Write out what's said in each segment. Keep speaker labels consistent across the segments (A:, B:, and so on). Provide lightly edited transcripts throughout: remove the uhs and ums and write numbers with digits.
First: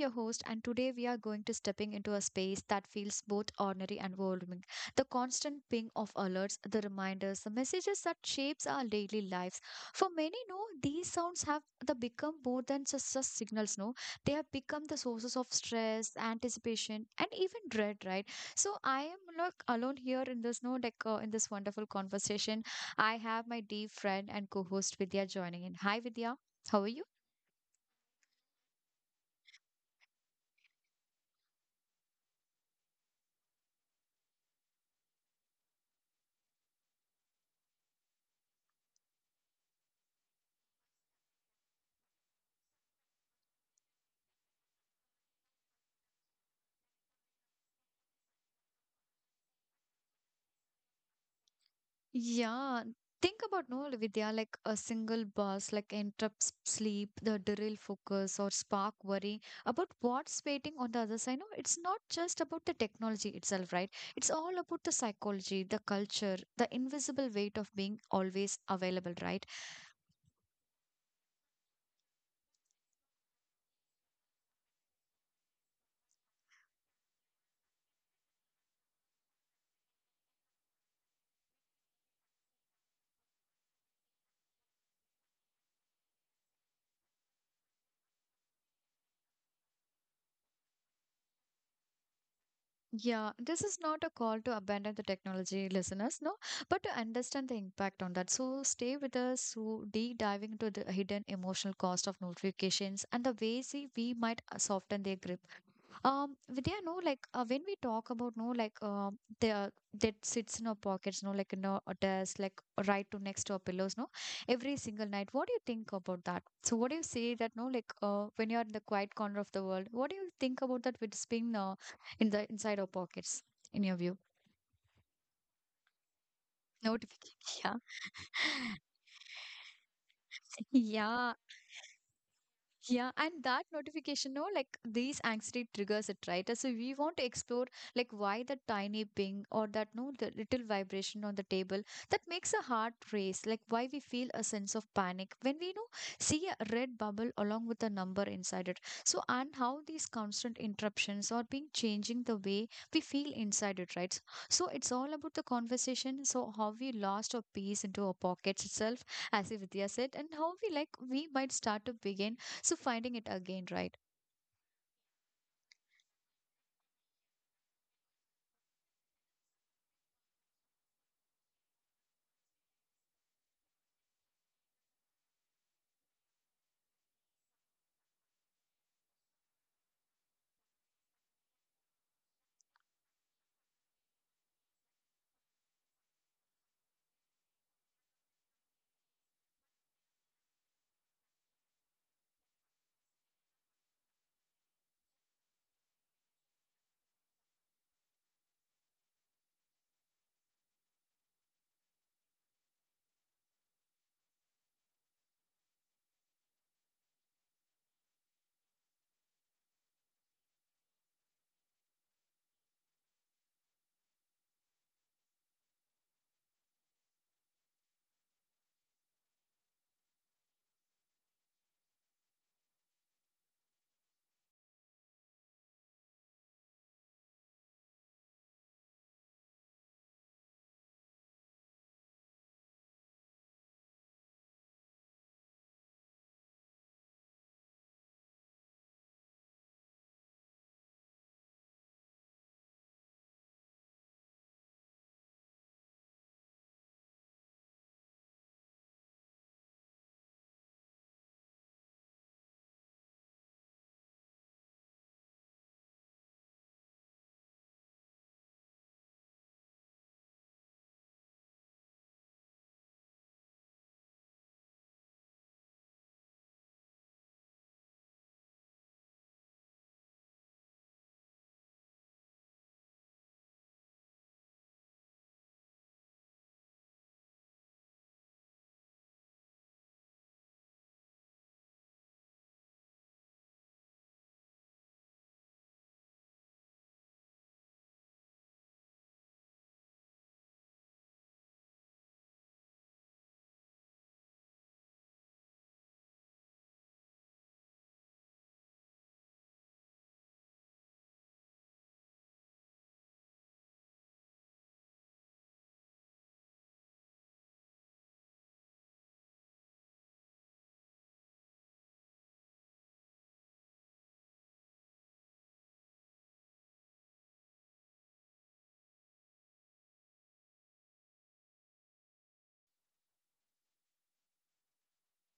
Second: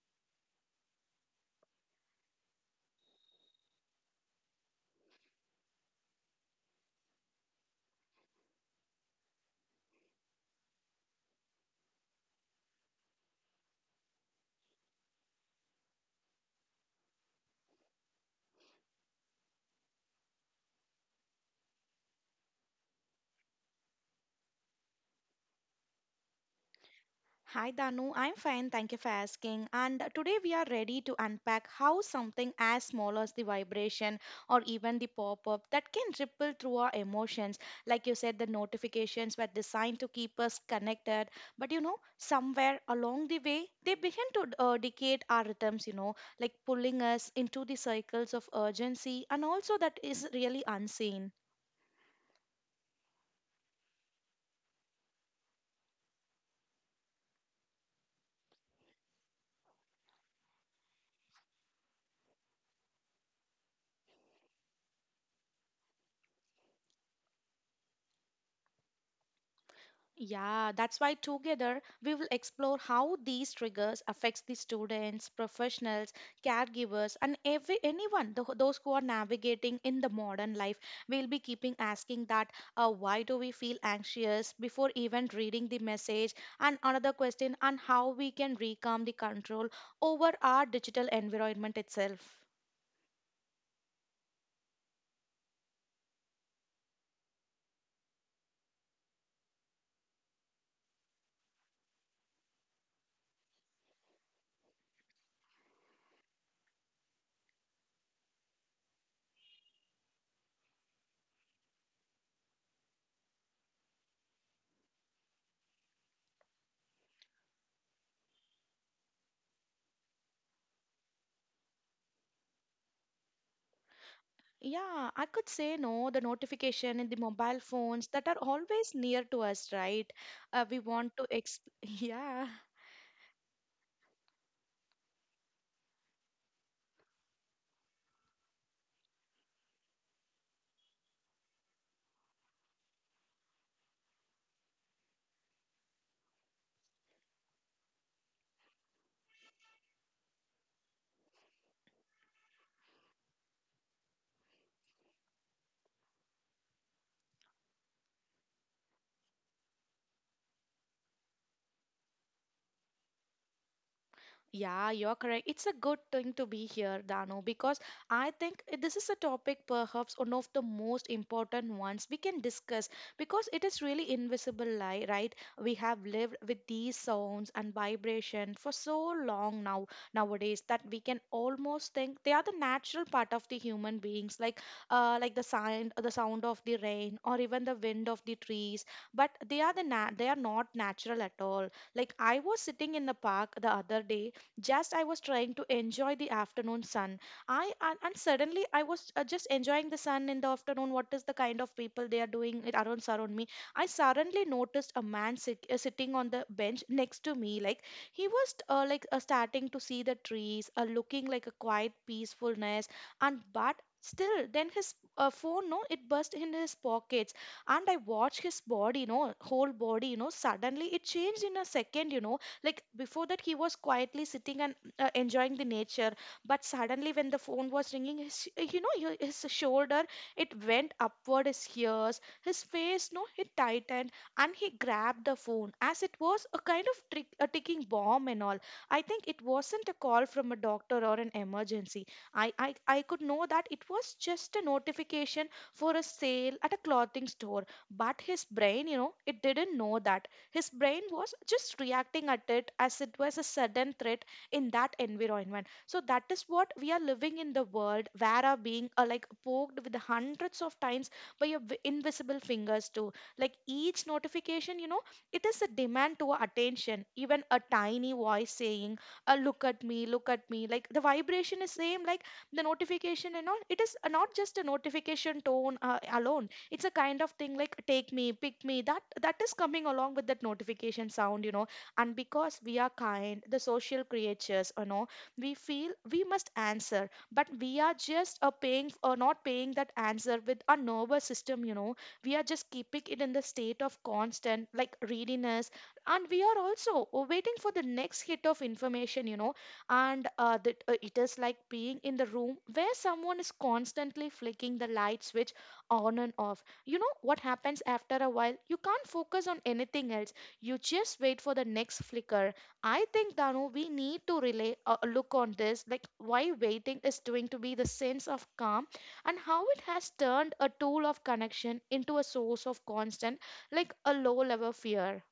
A: your host, and today we are going to stepping into a space that feels both ordinary and overwhelming. The constant ping of alerts, the reminders, the messages that shapes our daily lives. For many, no, these sounds have the become more than just signals, no. They have become the sources of stress, anticipation, and even dread, right? So I am not alone here in this, no, like in this wonderful conversation. I have my dear friend and co-host Vidya joining in. Hi Vidya, how are you?
B: Hi Danu, I'm fine, thank you for asking. And today we are ready to unpack how something as small as the vibration or even the pop up that can ripple through our emotions. Like you said, the notifications were designed to keep us connected, but you know, somewhere along the way, they begin to dictate our rhythms, you know, like pulling us into the cycles of urgency and also that is really unseen.
A: Yeah, think about no Vidya, like a single buzz, like interrupts sleep, the derail focus, or spark worry about what's waiting on the other side. No, it's not just about the technology itself, right? It's all about the psychology, the culture, the invisible weight of being always available, right?
B: Yeah, that's why together we will explore how these triggers affects the students, professionals, caregivers and every anyone the, those who are navigating in the modern life. We'll be keeping asking that why do we feel anxious before even reading the message and another question on how we can reclaim the control over our digital environment itself.
A: Yeah, this is not a call to abandon the technology, listeners, no, but to understand the impact on that. So stay with us, so deep diving into the hidden emotional cost of notifications and the ways we might soften their grip. Vidya, no, like when we talk about no, like the that sits in our pockets, no, like in our desk, like right to next to our pillows, no, every single night. What do you think about that? So, what do you say that no, like when you're in the quiet corner of the world, what do you think about that? Which been in the inside our pockets, in your view?
B: Yeah, I could say no, the notification in the
A: Notification,
B: mobile phones that are
A: yeah.
B: always near to us, right? We want to
A: Yeah,
B: exp yeah,
A: yeah, and that notification, no, like these anxiety triggers it, right? So we want to explore like why that tiny ping or that no, the little vibration on the table that makes a heart race, like why we feel a sense of panic when we see a red bubble along with a number inside it. So and how these constant interruptions are being changing the way we feel inside it, right? So it's all about the conversation. So how we lost our peace into our pockets itself, as Vidya said, and how we like we might start to begin so finding it again, right?
B: yeah, you're correct. It's a good thing to be here, Dano, because I think this is a topic perhaps one of the most important ones we can discuss because it is really invisible lie, right? We have lived with these sounds and vibration for so long now nowadays that we can almost think they are the natural part of the human beings, like the sound of the rain or even the wind of the trees. But they are they are not natural at all. Like I was sitting in the park the other day, just I was trying to enjoy the afternoon sun. I And suddenly I was just enjoying the sun in the afternoon, what is the kind of people they are doing it around surround me. I suddenly noticed a man sitting on the bench next to me, like he was like starting to see the trees, looking like a quiet peacefulness, and but still then his phone, no, it burst in his pockets. And I watched his body, you know, whole body, you know, suddenly it changed in a second, you know, like before that, he was quietly sitting and enjoying the nature. But suddenly, when the phone was ringing, his, you know, his shoulder, it went upward, his ears, his face, no, it tightened, and he grabbed the phone as it was a kind of trick, a ticking bomb and all. I think it wasn't a call from a doctor or an emergency. I could know that it was just a notification for a sale at a clothing store. But his brain, you know, it didn't know that. His brain was just reacting at it as it was a sudden threat in that environment. So that is what we are living in, the world where are being like poked with hundreds of times by your invisible fingers too. Like each notification, you know, it is a demand to our attention. Even a tiny voice saying, "Look at me, look at me." Like the vibration is same. Like the notification and all. It is not just a notification tone alone, it's a kind of thing like take me pick me, that is coming along with that notification sound, you know. And because we are kind the social creatures, you know, we feel we must answer, but we are just paying or not paying that answer with our nervous system, you know. We are just keeping it in the state of constant like readiness, and we are also waiting for the next hit of information, you know. And that it is like being in the room where someone is constantly flicking the light switch on and off. You know what happens after a while, you can't focus on anything else, you just wait for the next flicker. I think Danu, we need to relay a look on this, like why waiting is doing to be the sense of calm, and how it has turned a tool of connection into a source of constant like a low level fear.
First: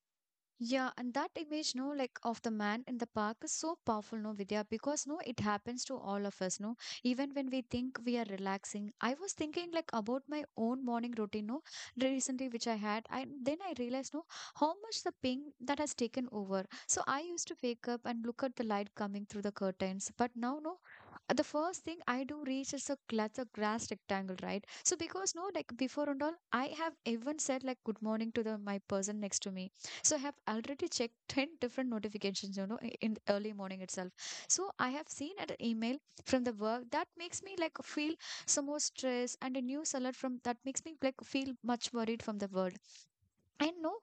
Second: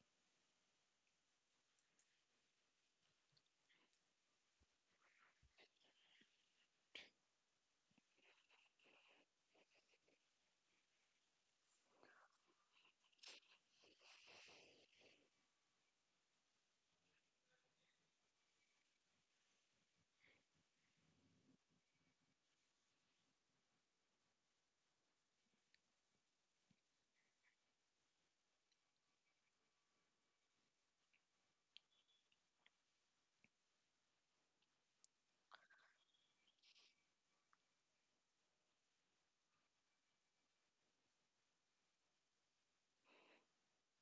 A: Yeah, and that image, no, like of the man in the park is so powerful, no, Vidya, because no, it happens to all of us, no. Even when we think we are relaxing, I was thinking like about my own morning routine, no, recently which I had, and then I realized, no, how much the ping that has taken over. So I used to wake up and look at the light coming through the curtains, but now, no, the first thing I do reach is a glass, a grass rectangle, right? So because no, like before and all, I have even said like good morning to the my person next to me, so I have already checked 10 different notifications, in the early morning itself. So I have seen an email from the work that makes me like feel some more stress, and a news alert from that makes me like feel much worried from the world. I know,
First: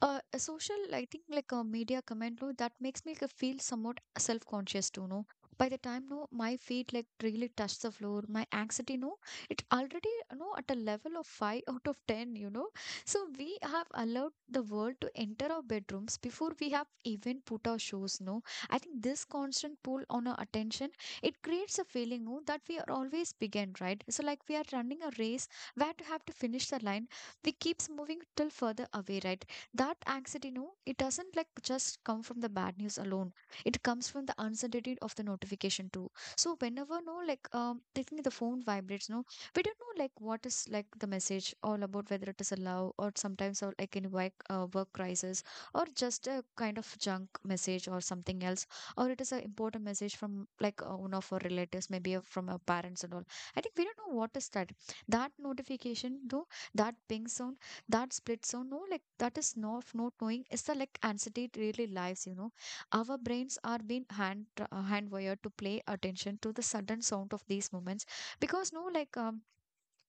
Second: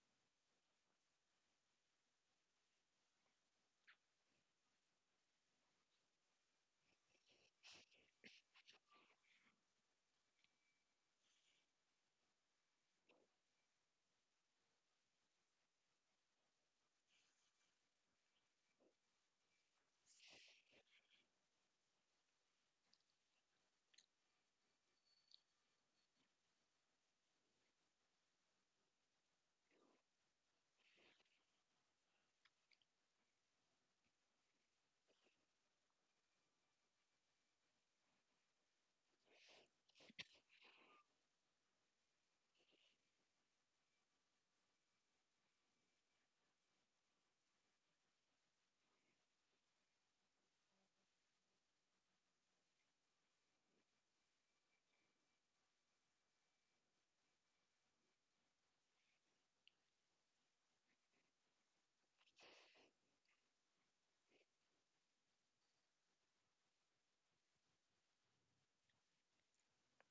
A: a social, I think, like a media comment, no, that makes me like, feel somewhat self conscious too, no. By the time, no, my feet like really touch the floor, my anxiety, no, it already, no, at a level of 5 out of 10, you know. So we have allowed the world to enter our bedrooms before we have even put our shoes, no. I think this constant pull on our attention, it creates a feeling, no, that we are always behind, right? So, like, we are running a race where to have to finish the line we keeps moving till further away, right? That anxiety, no, it doesn't like just come from the bad news alone. It comes from the uncertainty of the notification too. So whenever, no, like taking the phone vibrates, no, we don't know like what is like the message all about, whether it is a love or sometimes or like any work crisis, or just a kind of junk message or something else, or it is an important message from like one of our relatives, maybe from our parents and all. I think we don't know what is that notification though, that ping sound, that split sound, no, like that is not knowing. It's the like anxiety it really lives, you know. Our brains are being hand wired to play attention to the sudden sound of these moments, because no, like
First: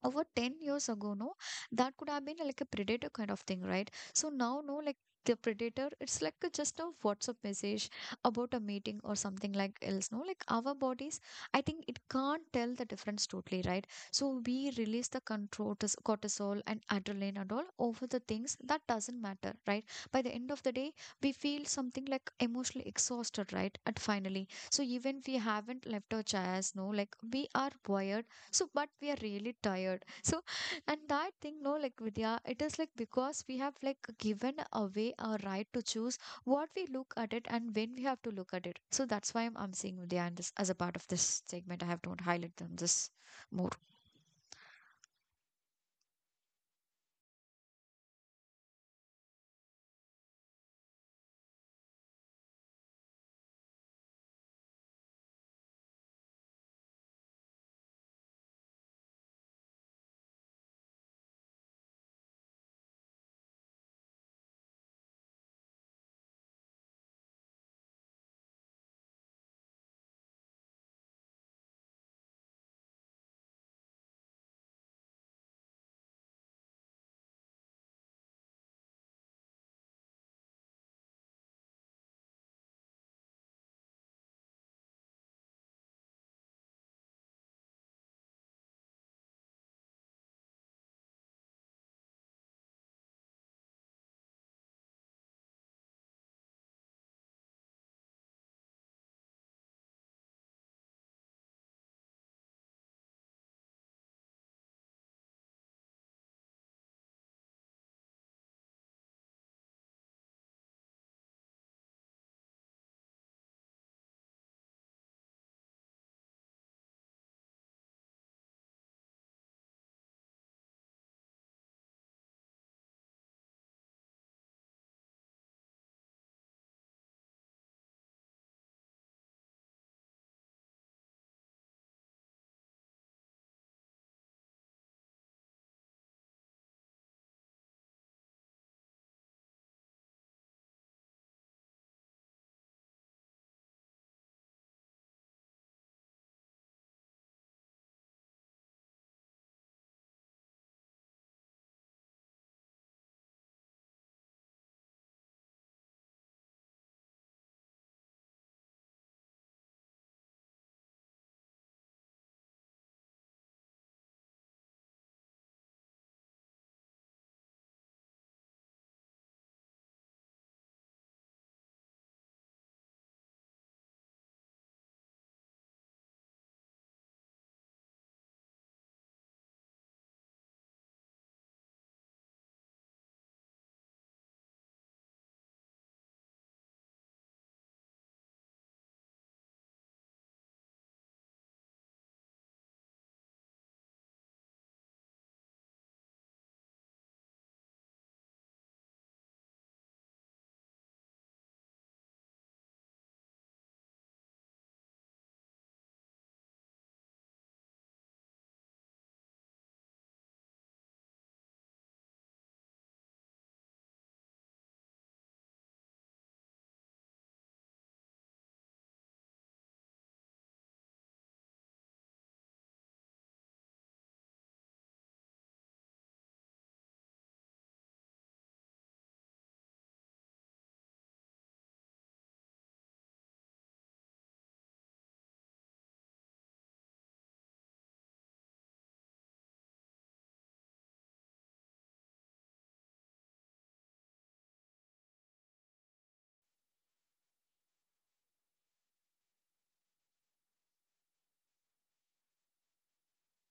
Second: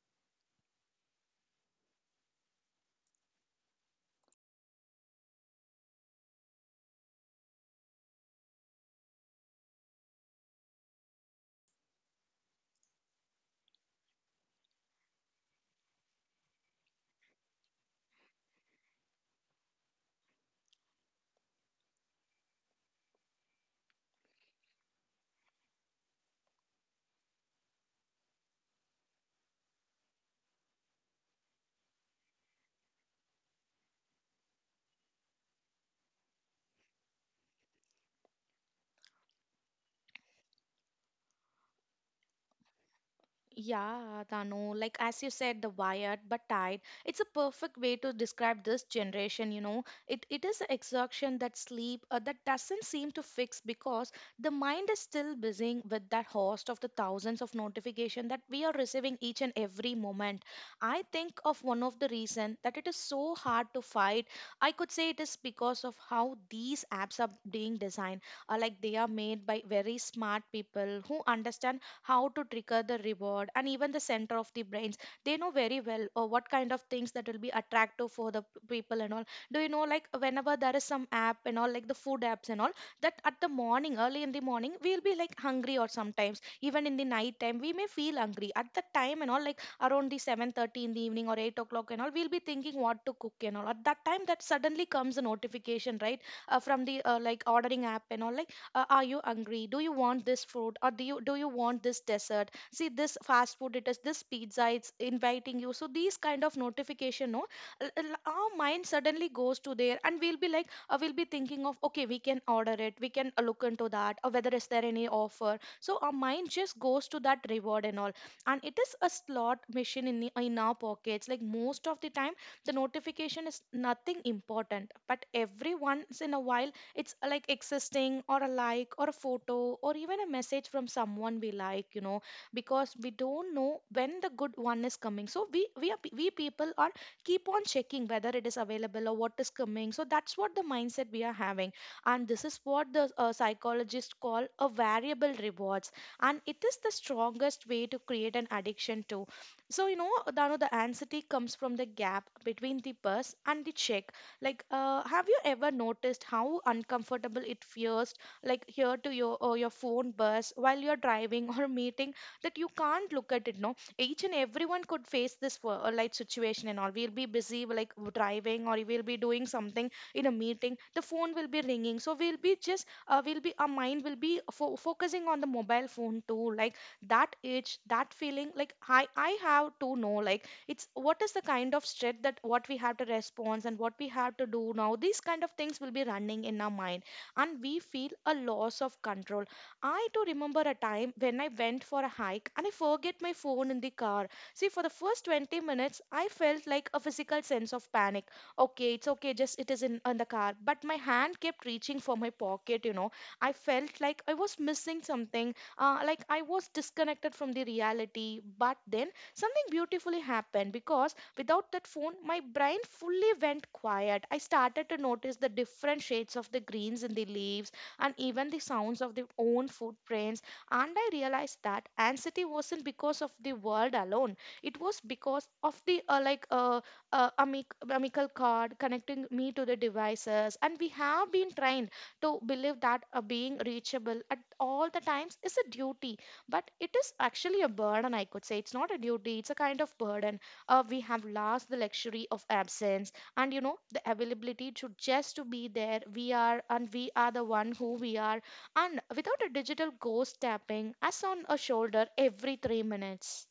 A: over 10 years ago, no, that could have been like a predator kind of thing, right? So now, no, like the predator it's like just a whatsapp message about a meeting or something like else, no, like our bodies, I think it can't tell the difference totally, right? So we release the control, cortisol and adrenaline and all, over the things that doesn't matter, right? By the end of the day we feel something like emotionally exhausted, right? At finally, so even we haven't left our chairs, no, like we are wired, so, but we are really tired, so. And that thing, no, like Vidya, it is like because we have like given away our right to choose what we look at it and when we have to look at it. So that's why I'm seeing Vidya, and this as a part of this segment I have to highlight them this more.
B: Yeah, Danu, like as you said, the wired but tied. It's a perfect way to describe this generation, you know. It is an exhaustion that sleep that doesn't seem to fix, because the mind is still busy with that host of the thousands of notification that we are receiving each and every moment. I think of one of the reason that it is so hard to fight. I could say it is because of how these apps are being designed. Like they are made by very smart people who understand how to trigger the reward and even the center of the brains. They know very well or what kind of things that will be attractive for the people and all. Do you know, like whenever there is some app and all, like the food apps and all, that at the morning, early in the morning we'll be like hungry, or sometimes even in the night time we may feel hungry at that time and all, like around the 7:30 in the evening or 8 o'clock and all, we'll be thinking what to cook and all at that time. That suddenly comes a notification, right? From the like ordering app and all, like, are you hungry, do you want this food, or do you want this dessert, see this fast food, it is this pizza, it's inviting you. So these kind of notification, no, our mind suddenly goes to there, and we'll be like we'll be thinking of, okay, we can order it, we can look into that, or whether is there any offer. So our mind just goes to that reward and all. And it is a slot machine in the in our pockets. Like most of the time the notification is nothing important, but every once in a while it's like existing, or a like, or a photo, or even a message from someone we like, you know. Because we don't know when the good one is coming, so we people are keep on checking whether it is available or what is coming. So that's what the mindset we are having. And this is what the psychologists call a variable rewards, and it is the strongest way to create an addiction too. So you know Dano, the anxiety comes from the gap between the buzz and the check. Like, have you ever noticed how uncomfortable it feels, like here to your or your phone buzz while you're driving or meeting, that you can't look at it? No, each and everyone could face this like situation and all. We'll be busy like driving, or we'll be doing something in a meeting. The phone will be ringing, so we'll be just we'll be, our mind will be focusing on the mobile phone too. Like that itch, that feeling. Like I have to know, like it's what is the kind of stress that what we have to respond and what we have to do now, these kind of things will be running in our mind. And we feel a loss of control. I do remember a time when I went for a hike and I forget my phone in the car. See, for the first 20 minutes I felt like a physical sense of panic. Okay, it's okay, just it is in the car, but my hand kept reaching for my pocket, you know. I felt like I was missing something, like I was disconnected from the reality. But then something beautifully happened, because without that phone, my brain fully went quiet. I started to notice the different shades of the greens in the leaves, and even the sounds of their own footprints. And I realized that anxiety wasn't because of the world alone. It was because of the amical cord connecting me to the devices. And we have been trained to believe that being reachable at all the times is a duty, but it is actually a burden. I could say it's not a duty, it's a kind of burden. We have lost the luxury of absence, and you know the availability to just to be there we are, and we are the one who we are, and without a digital ghost tapping us on a shoulder every 3 minutes.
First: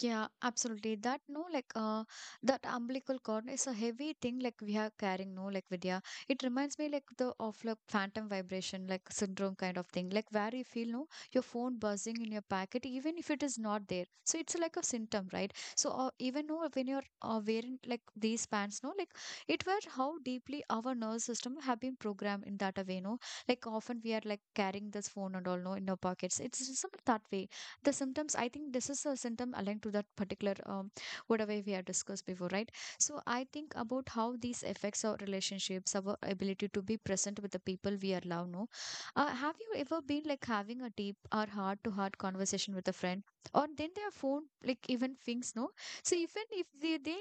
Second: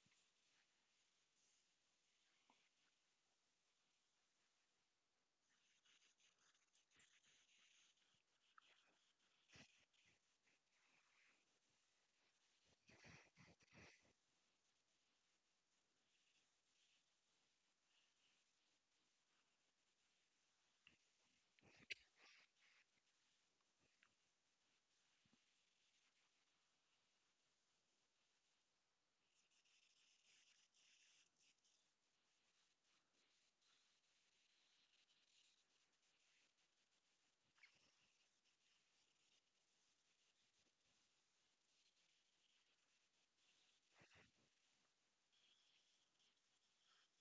A: Yeah, absolutely. That no, like that umbilical cord is a heavy thing. Like we are carrying, no, like Vidya. It reminds me like the of like phantom vibration, like syndrome kind of thing. Like where you feel no, your phone buzzing in your pocket, even if it is not there. So it's like a symptom, right? So even no, when you're wearing like these pants, no, like it was how deeply our nervous system have been programmed in that a way, no. Like often we are like carrying this phone and all, no, in our pockets. It's just that way the symptoms, I think this is a symptom aligned to that particular whatever we have discussed before, right? So I think about how these affects our relationships, our ability to be present with the people we are love, no. Have you ever been like having a deep or heart to heart conversation with a friend, or then their phone like even things, no? So even if they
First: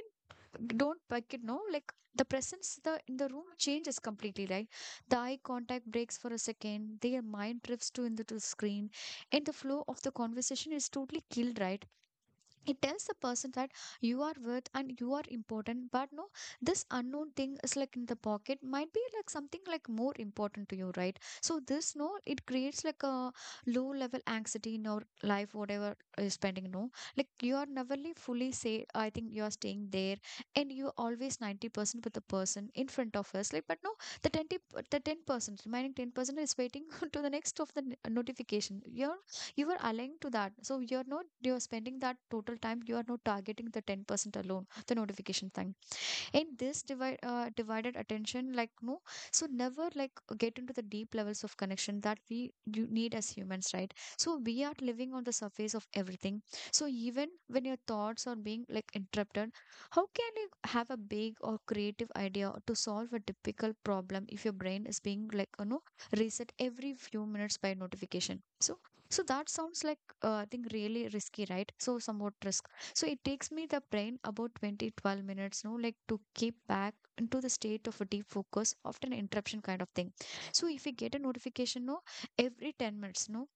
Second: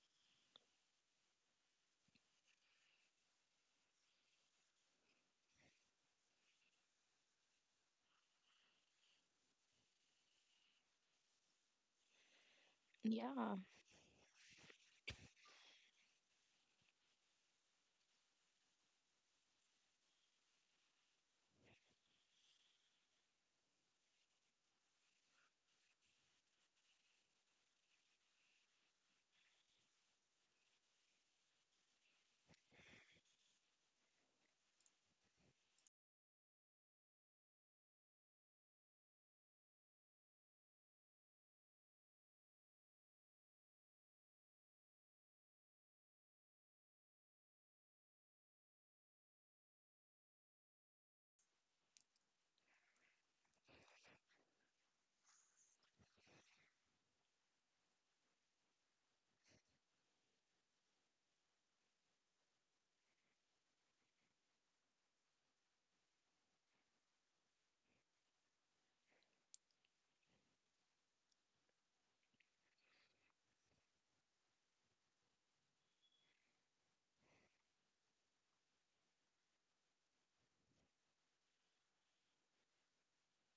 A: don't like it, no, like the presence the in the room changes completely, right? The eye contact breaks for a second, their mind drifts to into the screen, and the flow of the conversation is totally killed, right? It tells the person
B: Yeah.
A: that you are worth and you are important, but no, this unknown thing is like in the pocket might be like something like more important to you, right? So this no it creates like a low level anxiety in your life whatever you're spending, no, like you are never really fully say. I think you are staying there, and you always 90% with the person in front of us, like, but no, the 20, the 10% remaining 10% is waiting to the next of the notification. Your you are aligned to that, so you're not you're spending that total time, you are not targeting the 10% alone, the notification thing. In this divided attention like no, so never like get into the deep levels of connection that we you need as humans, right? So we are living on the surface of everything. So even when your thoughts are being like interrupted, how can you have a big or creative idea to solve a difficult problem if your brain is being like reset every few minutes by notification? So that sounds like I think really risky, right? So somewhat risk, so it takes me the brain about 20 12 minutes, no, like to keep back into the state of a deep focus, often interruption kind of thing. So if we get a notification, no, every 10 minutes, no,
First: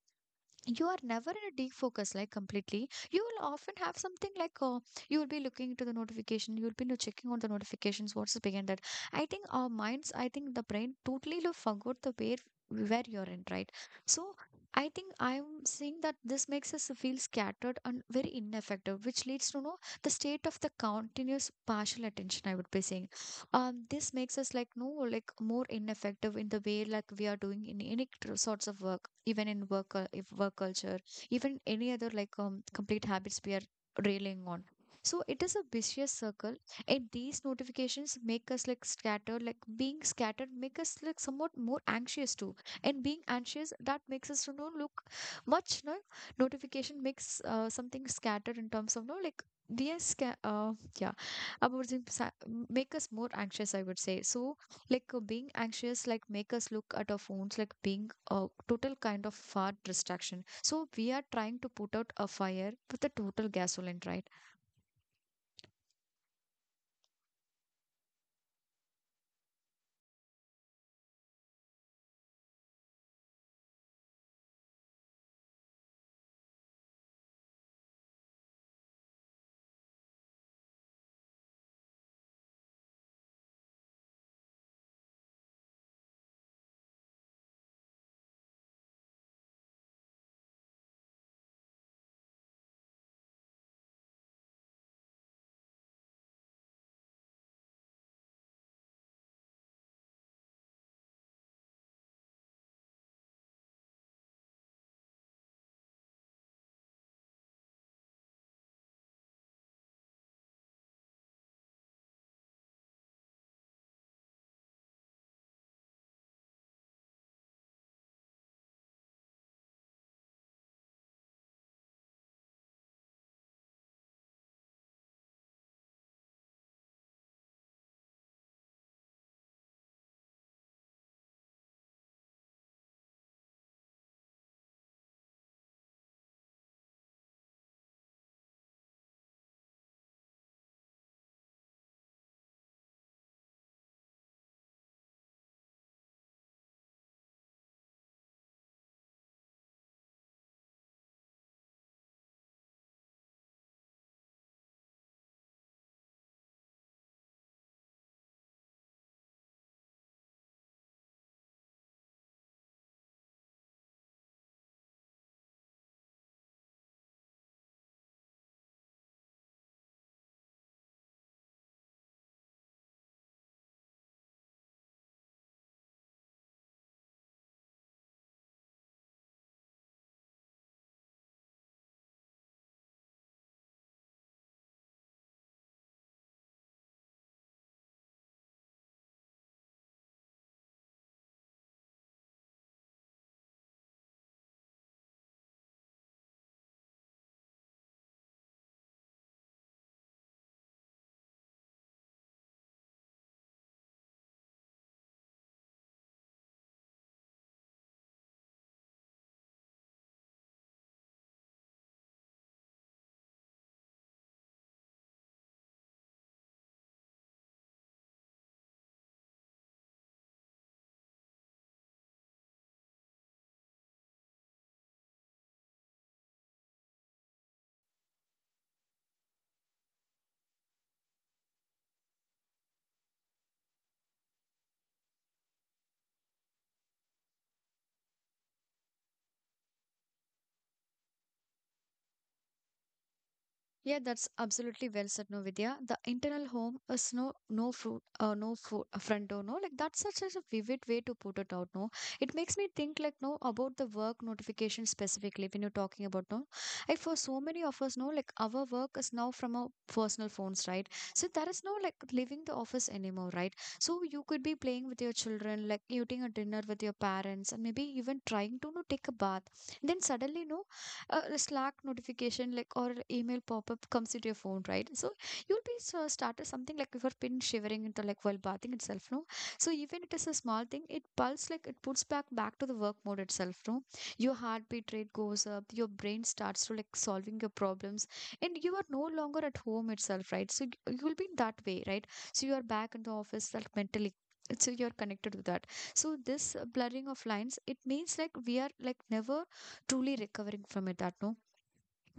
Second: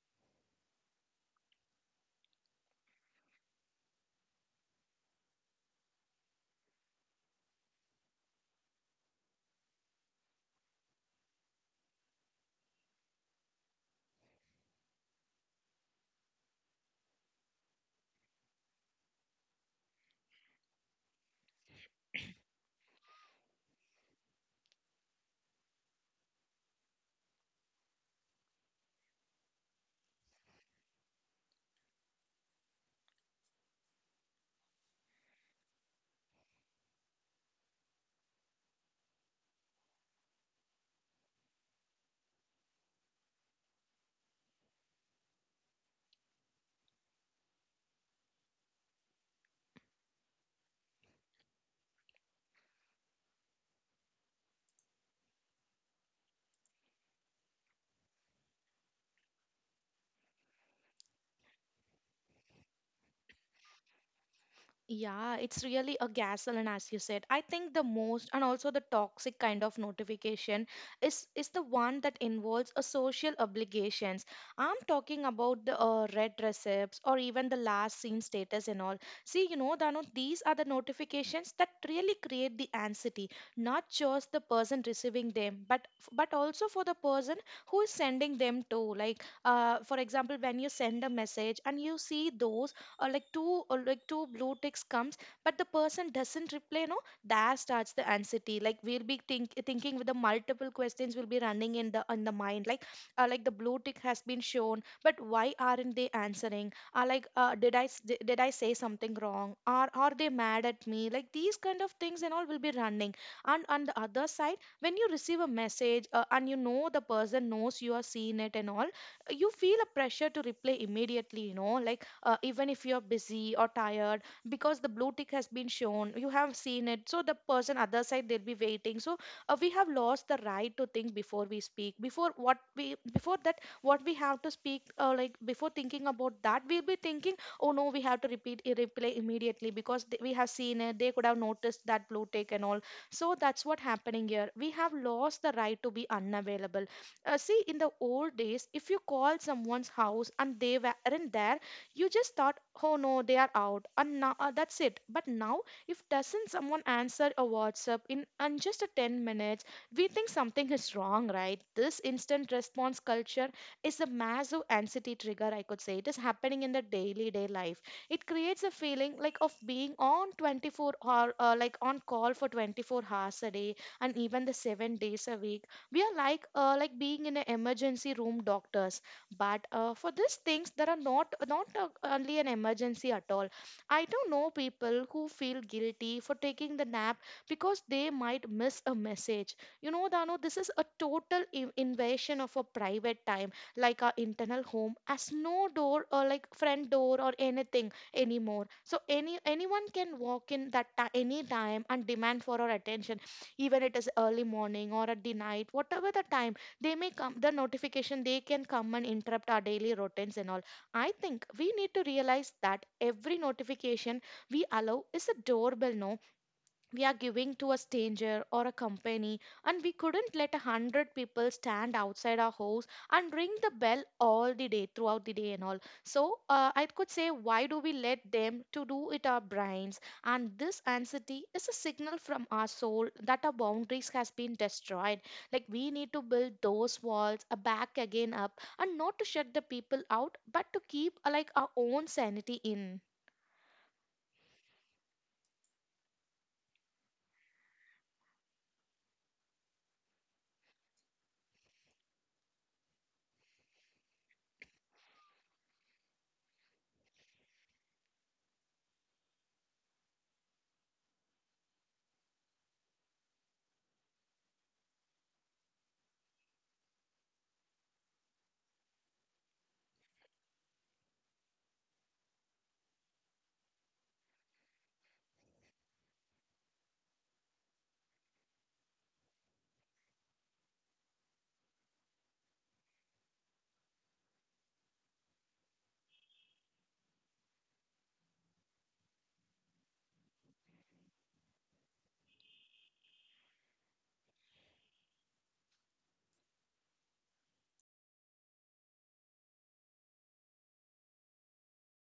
A: you are never in a deep focus like completely. You will often have something like you will be looking into the notification. You will be checking on the notifications what's behind that. I think the brain totally forgot the where you're in, right? So I'm seeing that this makes us feel scattered and very ineffective, which leads to know the state of the continuous partial attention, I would be saying. This makes us like no, like more ineffective in the way like we are doing in any sorts of work, even in if work culture, even any other like complete habits we are railing on. So it is a vicious circle, and these notifications make us like scattered, like being scattered make us like somewhat more anxious too. And being anxious, that makes us to know look much no. Notification makes something scattered in terms of no, like we are yeah, overthink, make us more anxious, I would say. So like being anxious, like make us look at our phones like being a total kind of far distraction. So we are trying to put out a fire with a total gasoline, right?
B: Yeah, it's really a gaslight, as you said. I think the most and also the toxic kind of notification is the one that involves a social obligations. I'm talking about the red receipts or even the last seen status and all. See, you know, Danu, these are the notifications that really create the anxiety, not just the person receiving them, but also for the person who is sending them to. Like, for example, when you send a message and you see those or like two blue ticks comes but the person doesn't reply no, there starts the anxiety. Like we'll be thinking with the multiple questions will be running in the mind like the blue tick has been shown but why aren't they answering, like did I say something wrong? Are they mad at me? Like these kind of things and all will be running. And on the other side, when you receive a message and you know the person knows you are seeing it and all, you feel a pressure to reply immediately, you know, like even if you're busy or tired, because the blue tick has been shown, you have seen it, so the person other side, they'll be waiting. So we have lost the right to think before we speak, before what we before that what we have to speak, like before thinking about that, we'll be thinking, oh no, we have to reply immediately because we have seen it, they could have noticed that blue tick and all. So that's what happening here, we have lost the right to be unavailable. See, in the old days, if you call someone's house and they weren't there, you just thought, oh no, they are out, and now that's it. But now if doesn't someone answer a WhatsApp in just a 10 minutes, we think something is wrong, right? This instant response culture is a massive anxiety trigger, I could say. It is happening in the daily day life. It creates a feeling like of being on 24 hour, like on call for 24 hours a day and even the 7 days a week. We are like being in an emergency room doctors, but for these things, there are not only an emergency at all. I do know people who feel guilty for taking the nap because they might miss a message. You know, Dano, this is a total invasion of a private time, like our internal home, as no door or like front door or anything anymore. So anyone can walk in any time and demand for our attention, even it is early morning or at the night, whatever the time, they may come, the notification they can come and interrupt our daily routines and all. I think we need to realize that every notification we allow is a doorbell, no, we are giving to a stranger or a company. And we couldn't let a hundred people stand outside our house and ring the bell all the day throughout the day and all. So I could say, why do we let them to do it our brains? And this anxiety is a signal from our soul that our boundaries has been destroyed. Like, we need to build those walls back again up, and not to shut the people out but to keep like our own sanity in.
A: Yeah, that's absolutely well said, no, Vidya. The internal home is no no fruit, no front door, no. Like that's such a vivid way to put it out, no. It makes me think, like, no, about the work notification specifically when you're talking about, no. Like for so many of us, no, like our work is now from our personal phones, right? So there is no like leaving the office anymore, right? So you could be playing with your children, like eating a dinner with your parents, and maybe even trying to no, take a bath. And then suddenly, no, a slack notification like or email pop-up comes into your phone, right? So you'll be so started something like your pin shivering into like while bathing itself, no. So even it is a small thing, it pulse like it puts back to the work mode itself, no. Your heartbeat rate goes up, your brain starts to like solving your problems, and you are no longer at home itself, right? So you'll be in that way, right? So you are back in the office like mentally, so you're connected to that. So this blurring of lines, it means like we are like never truly recovering from it, that no,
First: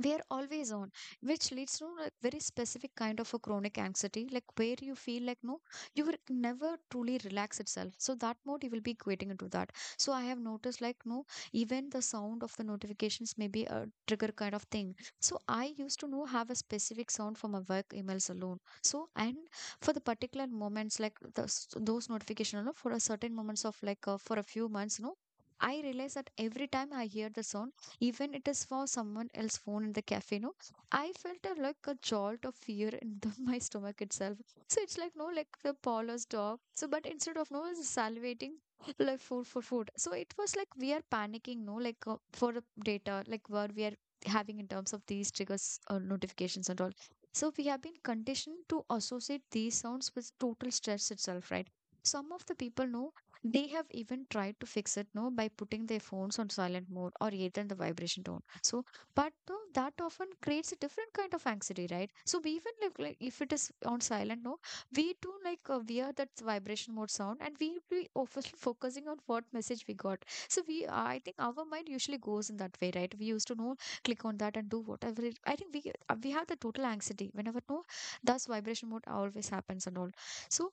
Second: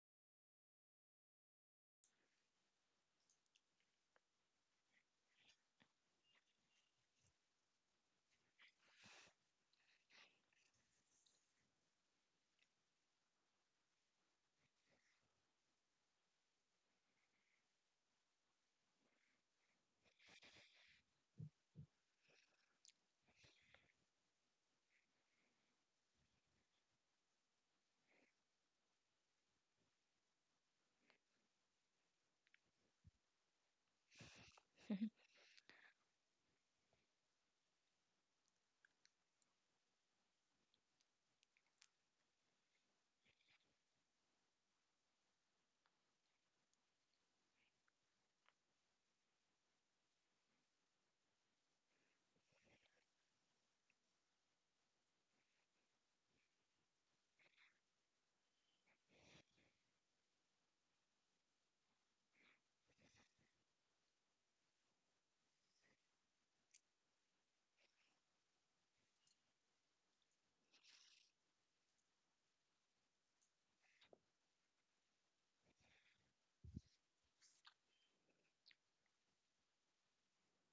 A: we are always on, which leads to a very specific kind of a chronic anxiety, like where you feel like no, you will never truly relax itself, so that mode you will be getting into that. So I have noticed like no, even the sound of the notifications may be a trigger kind of thing. So I used to know have a specific sound for my work emails alone, so and for the particular moments like those notification alone for a certain moments of like for a few months, no. I realize that every time I hear the sound, even it is for someone else's phone in the cafe, no, I felt a, like a jolt of fear in the, my stomach itself. So it's like no, like the Paula's dog, so, but instead of no, salivating like food for food, so it was like we are panicking, no, like for the data like what we are having in terms of these triggers or notifications and all. So we have been conditioned to associate these sounds with total stress itself, right? Some of the people know, they have even tried to fix it no, by putting their phones on silent mode or either in the vibration tone. So, but no, that often creates a different kind of anxiety, right? So we even like if it is on silent no, we do like we that vibration mode sound, and we be obviously focusing on what message we got. So we, I think our mind usually goes in that way, right? We used to know click on that and do whatever. It, I think we have the total anxiety whenever no, thus vibration mode always happens and all. So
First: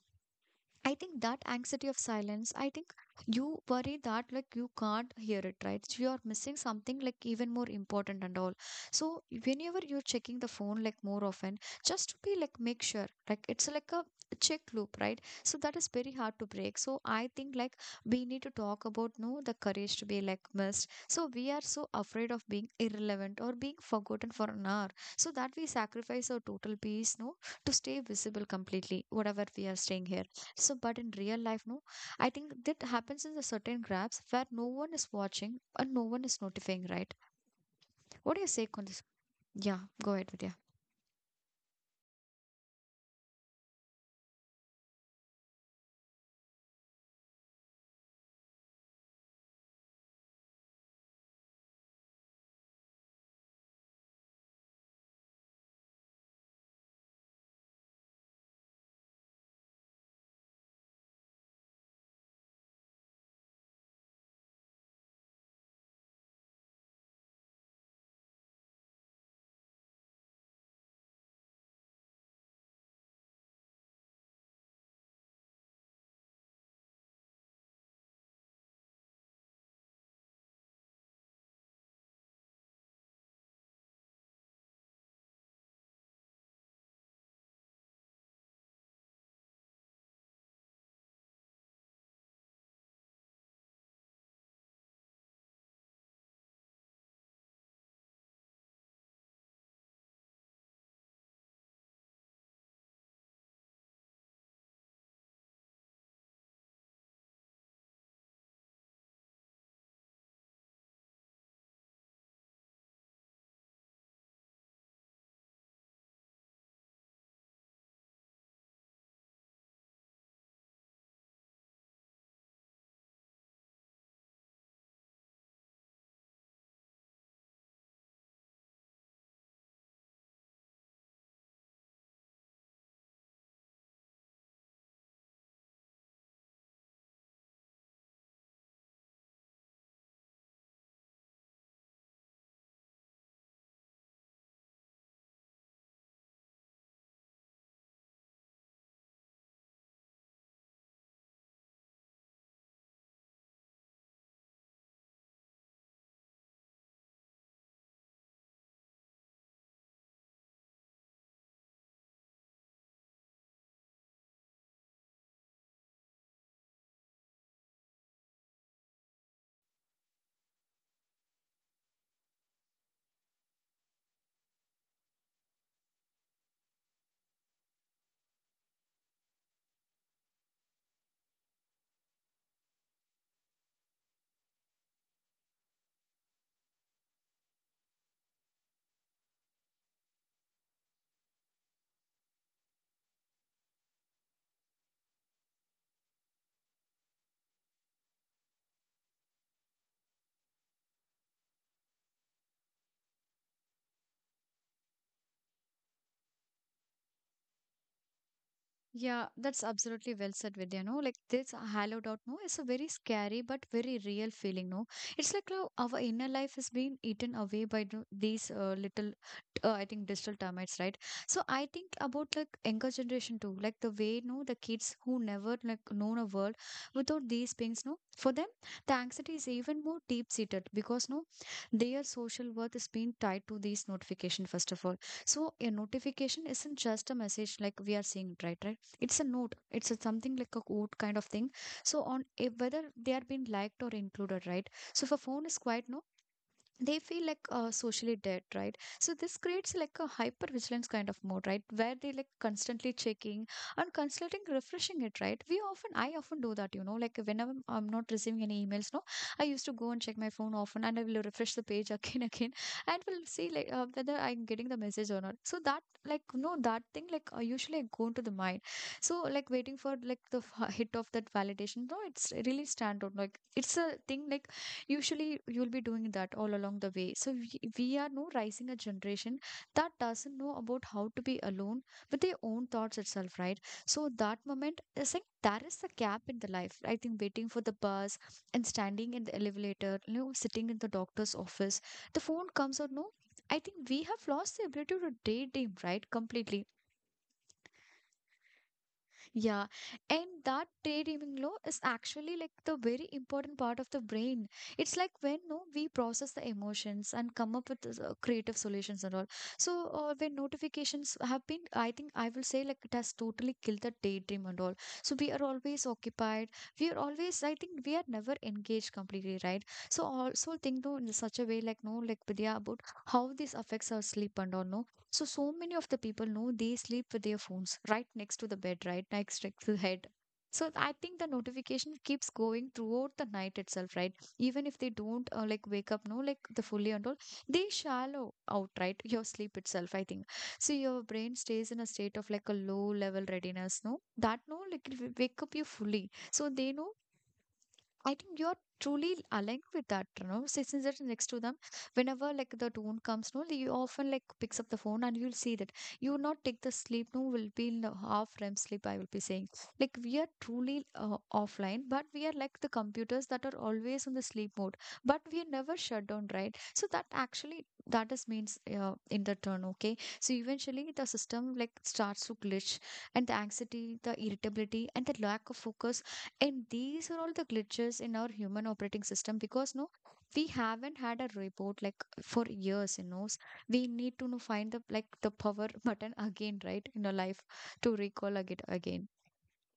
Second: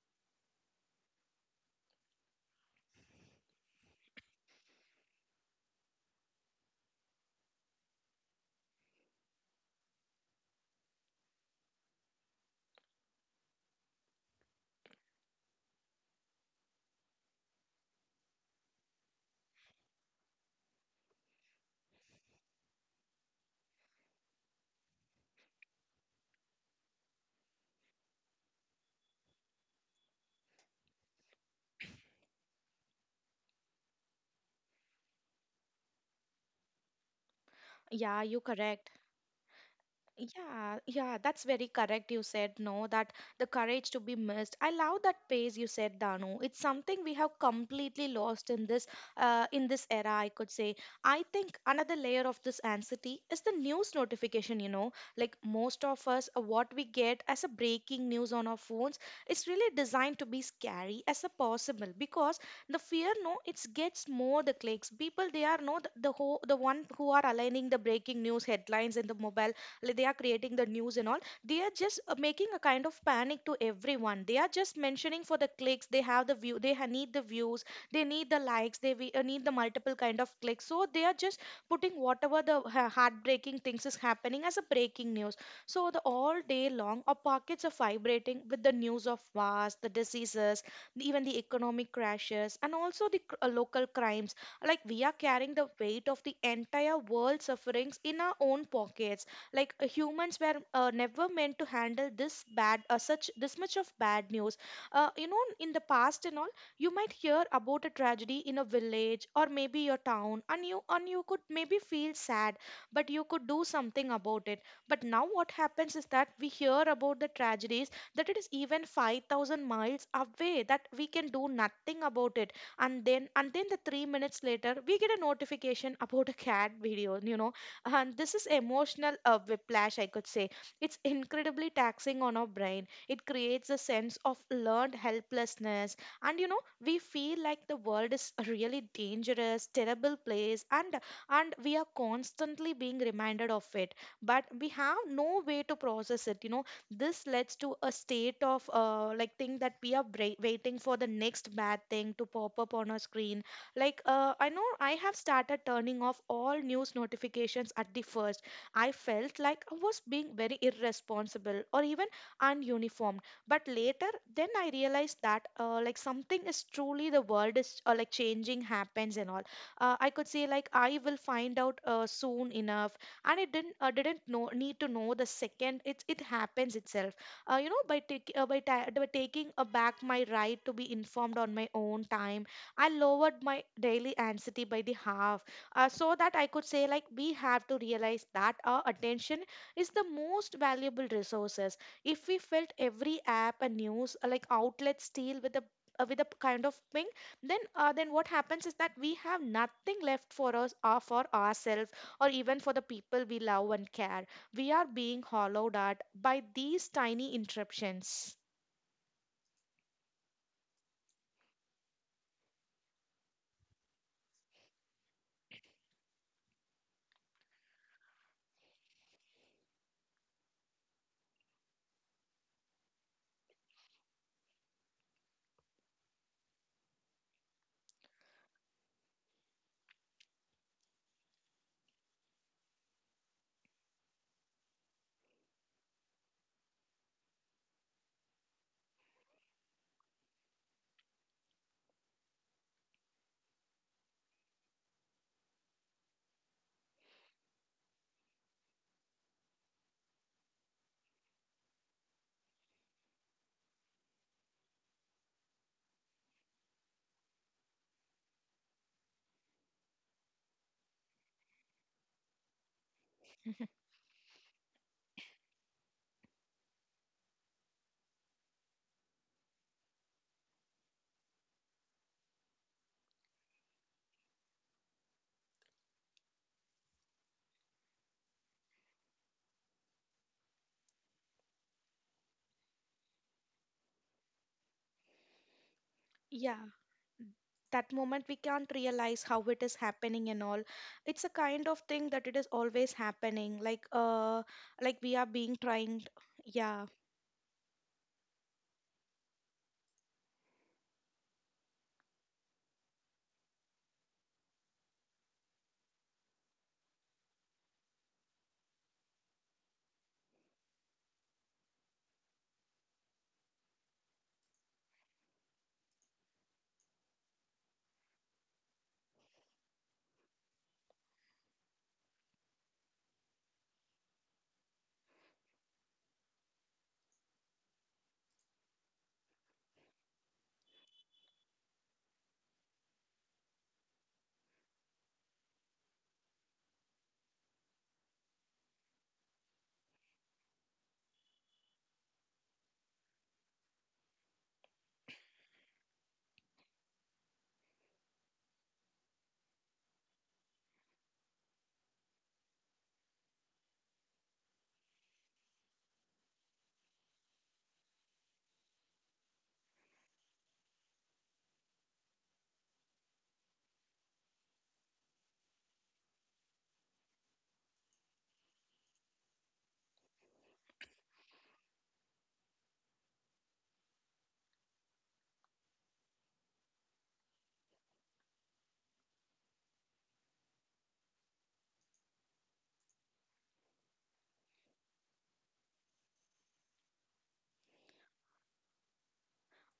A: I think that anxiety of silence, I think you worry that like you can't hear it, right? So you're missing something like even more important and all. So whenever you're checking the phone like more often, just to be like make sure, like it's like a check loop, right? So that is very hard to break. So I think like we need to talk about no the courage to be like missed. So we are so afraid of being irrelevant or being forgotten for an hour. So that we sacrifice our total peace, no, to stay visible completely, whatever we are staying here. So, but in real life, no, I think that happens in the certain grabs where no one is watching and no one is notifying, right?
B: Yeah,
A: What
B: you
A: do you say,
B: correct.
A: Kundis? Yeah, go ahead, Vidya.
B: Yeah, yeah, that's very correct. You said no, that the courage to be missed. I love that phrase you said, Danu. It's something we have completely lost in this era, I could say. I think another layer of this anxiety is the news notification. You know, like most of us, what we get as a breaking news on our phones, it's really designed to be scary as a possible because the fear, no, it gets more the clicks. People, they are not the whole, the one who are aligning the breaking news headlines in the mobile, like they are creating the news and all, they are just making a kind of panic to everyone. They are just mentioning for the clicks, they have the view, need the views, they need the likes, need the multiple kind of clicks. So they are just putting whatever the heartbreaking things is happening as a breaking news. So the all day long, our pockets are vibrating with the news of wars, the diseases, even the economic crashes, and also the local crimes. Like we are carrying the weight of the entire world sufferings in our own pockets. Like humans were never meant to handle this bad such this much of bad news. You know, in the past and all, you might hear about a tragedy in a village or maybe your town, and you could maybe feel sad, but you could do something about it. But now what happens is that we hear about the tragedies that it is even 5000 miles away that we can do nothing about it. And then the 3 minutes later we get a notification about a cat video, you know. And this is emotional whiplash, I could say. It's incredibly taxing on our brain. It creates a sense of learned helplessness. And you know, we feel like the world is a really dangerous, terrible place, and we are constantly being reminded of it. But we have no way to process it. You know, this leads to a state of like thing that we are waiting for the next bad thing to pop up on our screen. Like, I know I have started turning off all news notifications at the first. I felt like I was being very irresponsible or even ununiformed. But later, then I realized that like something is truly the world is like changing happens and all. I could say, like, I will find out soon enough, and it didn't know need to know the second it it happens itself. You know, by taking by taking back my right to be informed on my own time, I lowered my daily anxiety by the half. So that I could say, like, we have to realize that our attention is the most valuable resources. If we felt every app and news like outlet steal with a kind of ping, then what happens is that we have nothing left for us or for ourselves or even for the people we love and care. We are being hollowed out by these tiny interruptions.
A: Yeah, that's absolutely well said, Vidya. No, like this hollowed out, no, is a very scary but very real feeling. No, it's like how our inner life is being eaten away by the- these little, I think, digital termites, right? So I think about like younger generation too, like the way, no, the kids who never like known a world without these things, no, for them, the anxiety is even more deep seated because no, their social worth is being tied to these notification first of all. So a notification isn't just a message like we are seeing, right? Right, it's a note, it's a something like a quote kind of thing, so on if whether they are being liked or included, right? So if a phone is quiet, no, they feel like socially dead, right? So this creates like a hyper vigilance kind of mode, right, where they like constantly checking and constantly refreshing it, right? We often, I often do that, you know, like whenever I'm not receiving any emails, no, I used to go and check my phone often and I will refresh the page again again, and will see like whether I'm getting the message or not. So that like no, that thing like usually I go into the mind, so like waiting for like the hit of that validation, no, it's really stand out, like it's a thing like usually you'll be doing that all along the way. So we are now rising a generation that doesn't know about how to be alone with their own thoughts itself, right? So that moment is like there is the gap in the
B: Yeah.
A: life, I think, waiting for the
B: That
A: bus
B: moment we
A: and
B: can't
A: standing
B: realize
A: in the
B: how it is
A: elevator, you
B: happening
A: know,
B: and all.
A: sitting in the
B: It's a
A: doctor's
B: kind of
A: office,
B: thing
A: the
B: that it is
A: phone comes out,
B: always
A: no.
B: happening
A: I think we have lost the ability
B: like
A: to
B: we are being
A: daydream,
B: trying,
A: right? Completely.
B: yeah.
A: Yeah, and that daydreaming law is actually like the very important part of the brain. It's like when no, we process the emotions and come up with creative solutions and all. So when notifications have been, I think I will say like it has totally killed the daydream and all. So we are always occupied. We are always, I think, we are never engaged completely, right? So also think though in such a way like no, like Vidya about how this affects our sleep and all. No, so, so many of the people know they sleep with their phones right next to the bed, right next to the head. So, I think the notification keeps going throughout the night itself, right? Even if they don't like wake up, no, like the fully and all, they shallow out, right? Your sleep itself, I think. So, your brain stays in a state of like a low level readiness, no? That no, like it will wake up you fully. So, they know I think you're truly aligned with that, you know, Since there next to them. Whenever like the tone comes, no, you often like picks up the phone and you'll see that you will not take the sleep, no, will be in the half REM sleep. I will be saying like we are truly offline, but we are like the computers that are always on the sleep mode, but we are never shut down, right? So that actually that is means in the turn, okay. So eventually the system like starts to glitch, and the anxiety, the irritability, and the lack of focus, and these are all the glitches in our human operating system because no, we haven't had a report like for years, you know. We need to know, find the like the power button again, right, in our life to recall again again.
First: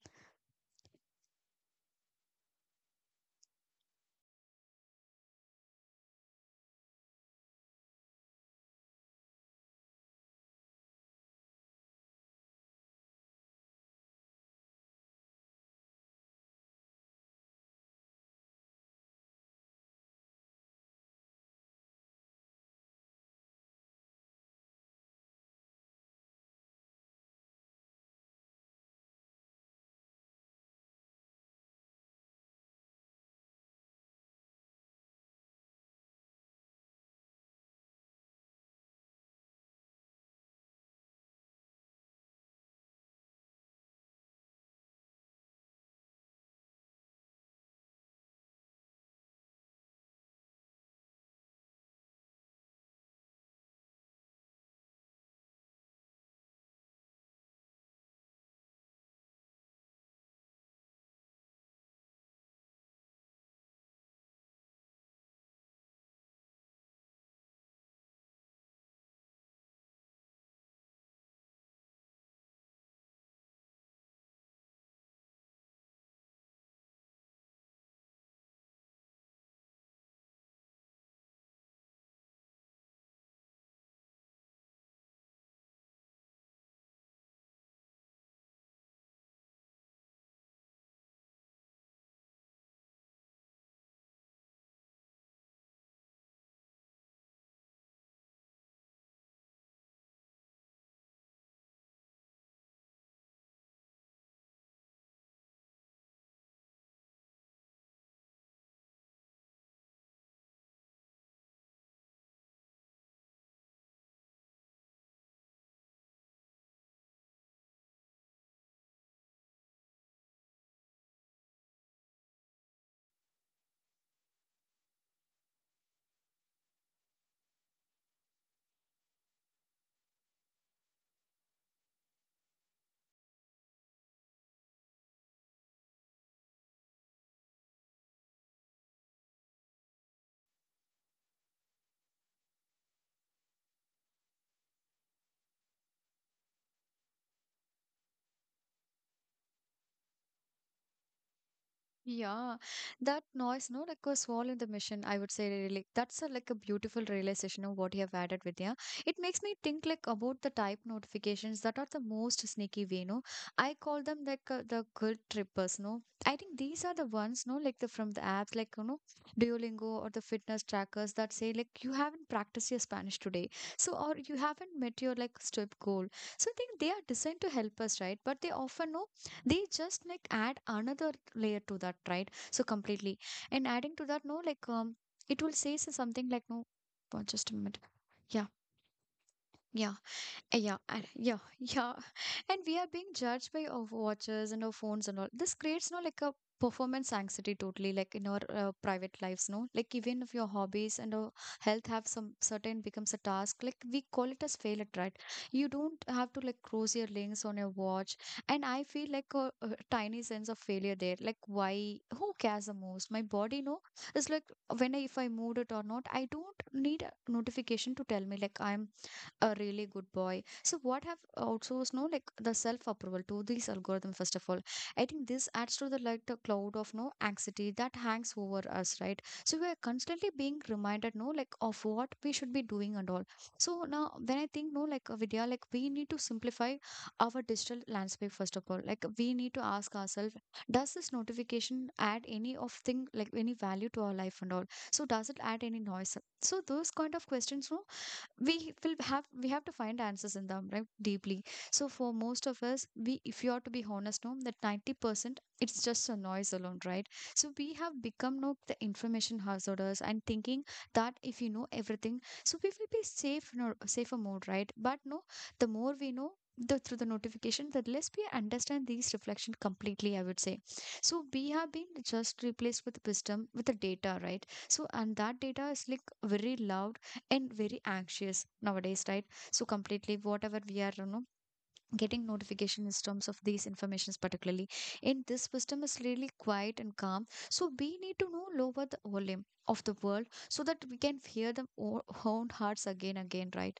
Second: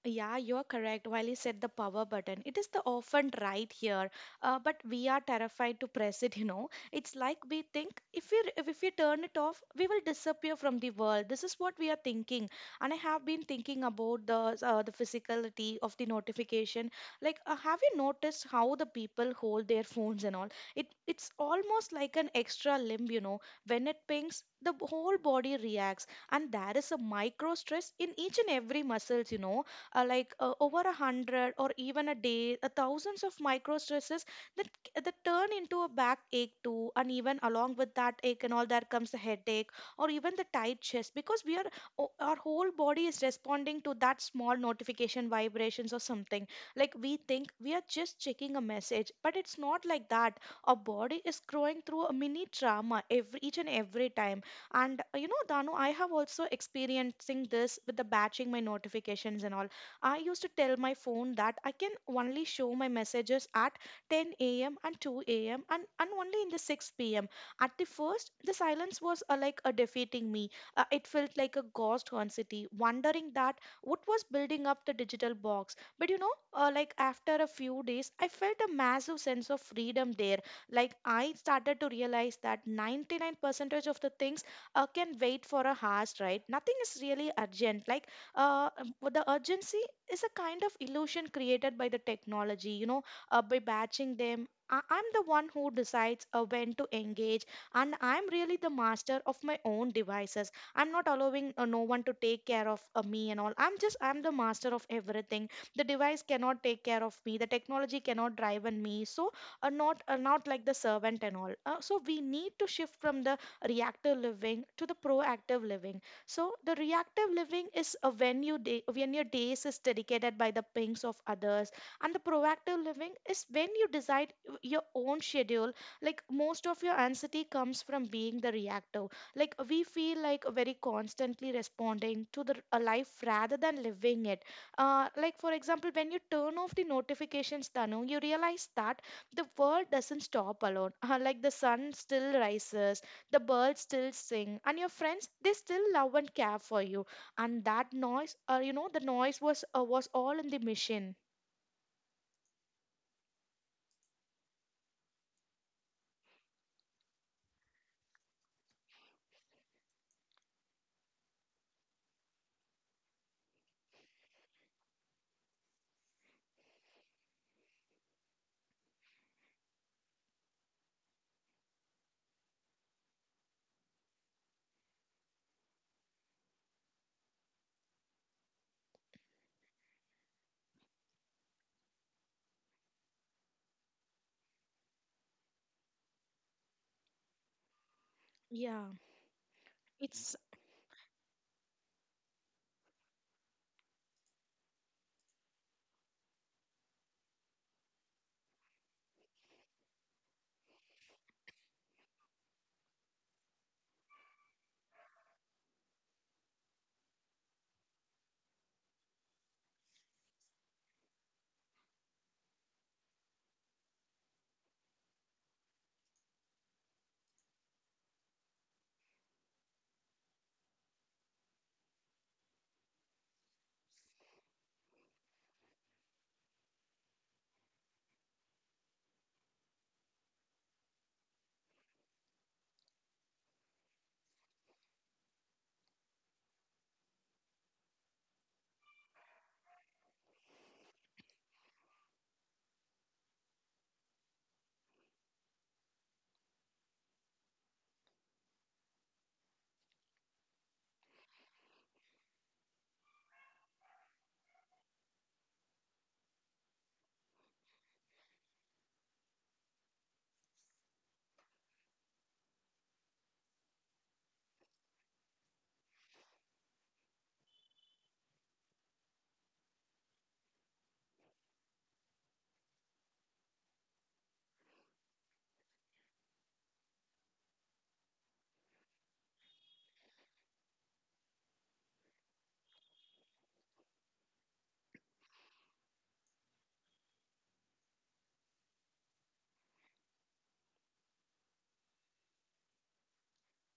B: Yeah, you're correct. While you said the power button, it is the often right here, but we are terrified to press it. You know, it's like we think if we if we turn it off, we will disappear from the world. This is what we are thinking, and I have been thinking about the physicality of the notification. Like, have you noticed how the people hold their phones and all? It it's almost like an extra limb. You know, when it pings, whole body reacts, and there is a micro stress in each and every muscles. You know, over a hundred or even a day, thousands of micro stresses that that turn into a backache too, and even along with that ache and all, there comes the headache or even the tight chest, because we are our whole body is responding to that small notification vibrations or something. Like we think we are just checking a message, but it's not like that. Our body is growing through a mini trauma every each and every time. And you know, Danu, I have also experiencing this with the batching my notifications and all. I used to tell my phone that I can only show my messages at 10 a.m. and 2 a.m. And only in the 6 p.m. At the first, the silence was like a defeating me. It felt like a ghost city, wondering that what was building up the digital box. But you know, like after a few days, I felt a massive sense of freedom there. Like I started to realize that 99% of the things can wait for a hours, right? Nothing is really urgent. Like the urgency is a kind of illusion created by the technology, you know, by batching them. I'm the one who decides when to engage, and I'm really the master of my own devices. I'm not allowing no one to take care of me and all. I'm just, I'm the master of everything. The device cannot take care of me, the technology cannot drive on me. So, not like the servant and all. So, we need to shift from the reactive living to the proactive living. So the reactive living is a when you day when your days is dedicated by the pings of others, and the proactive living is when you decide your own schedule. Like most of your anxiety comes from being the reactive. Like we feel like very constantly responding to the a life rather than living it. Like for example, when you turn off the notifications, Tanu, you realize that the world doesn't stop alone. Like the sun still rises, the birds still sing, and your friends they still love and care for you. And that noise, you know, the noise was was all in the machine.
A: Yeah, that noise, no, like was all in the mission, I would say, really. That's a, like a beautiful realization of what you have added, Vidya. It makes me think like about the type notifications that are the most sneaky way, no. I call them like the guilt trippers, no. I think these are the ones, no, like the from the apps, like you know, Duolingo or the fitness trackers that say like you haven't practiced your Spanish today, so or you haven't met your like step goal. So I think they are designed to help us, right? But they often no, they just like add another layer to that, right? So completely. And adding to that no, like it will say something like no. Oh, just a minute. Yeah.
B: Yeah,
A: Yeah.
B: it's.
A: Yeah, and yeah, yeah. And we are being judged by our watches and our phones and all. This creates, no, like a performance anxiety totally, like in our private lives, no? Like even if your hobbies and our health have some certain becomes a task, like we call it as failure, right? You don't have to like cross your links on your watch. And I feel like a tiny sense of failure there. Like why? Who cares the most? My body, no? It's like when I, if I moved it or not, I don't need a notification to tell me like I'm a really good boy. So what have outsourced no, like the self approval to these algorithm first of all. I think this adds to the like the cloud of no anxiety that hangs over us, right? So we are constantly being reminded no, like of what we should be doing and all. So now when I think no, like Vidya, like we need to simplify our digital landscape first of all. Like we need to ask ourselves, does this notification add any of thing, like any value to our life and all? So does it add any noise? So those kind of questions, no, we will have, we have to find answers in them, right? Deeply. So for most of us, we, if you are to be honest no, that 90% it's just a noise alone, right? So we have become no, the information hazarders, and thinking that if you know everything, so we will be safe, no, safer mode, right? But no, the more we know, the through the notification, the less we understand these reflection completely, I would say. So we have been just replaced with wisdom with the data, right? So, and that data is like very loud and very anxious nowadays, right? So completely whatever we are, you know, getting notification in terms of these informations, particularly in this system, is really quiet and calm. So we need to know lower the volume of the world, so that we can hear the own hearts again again, right?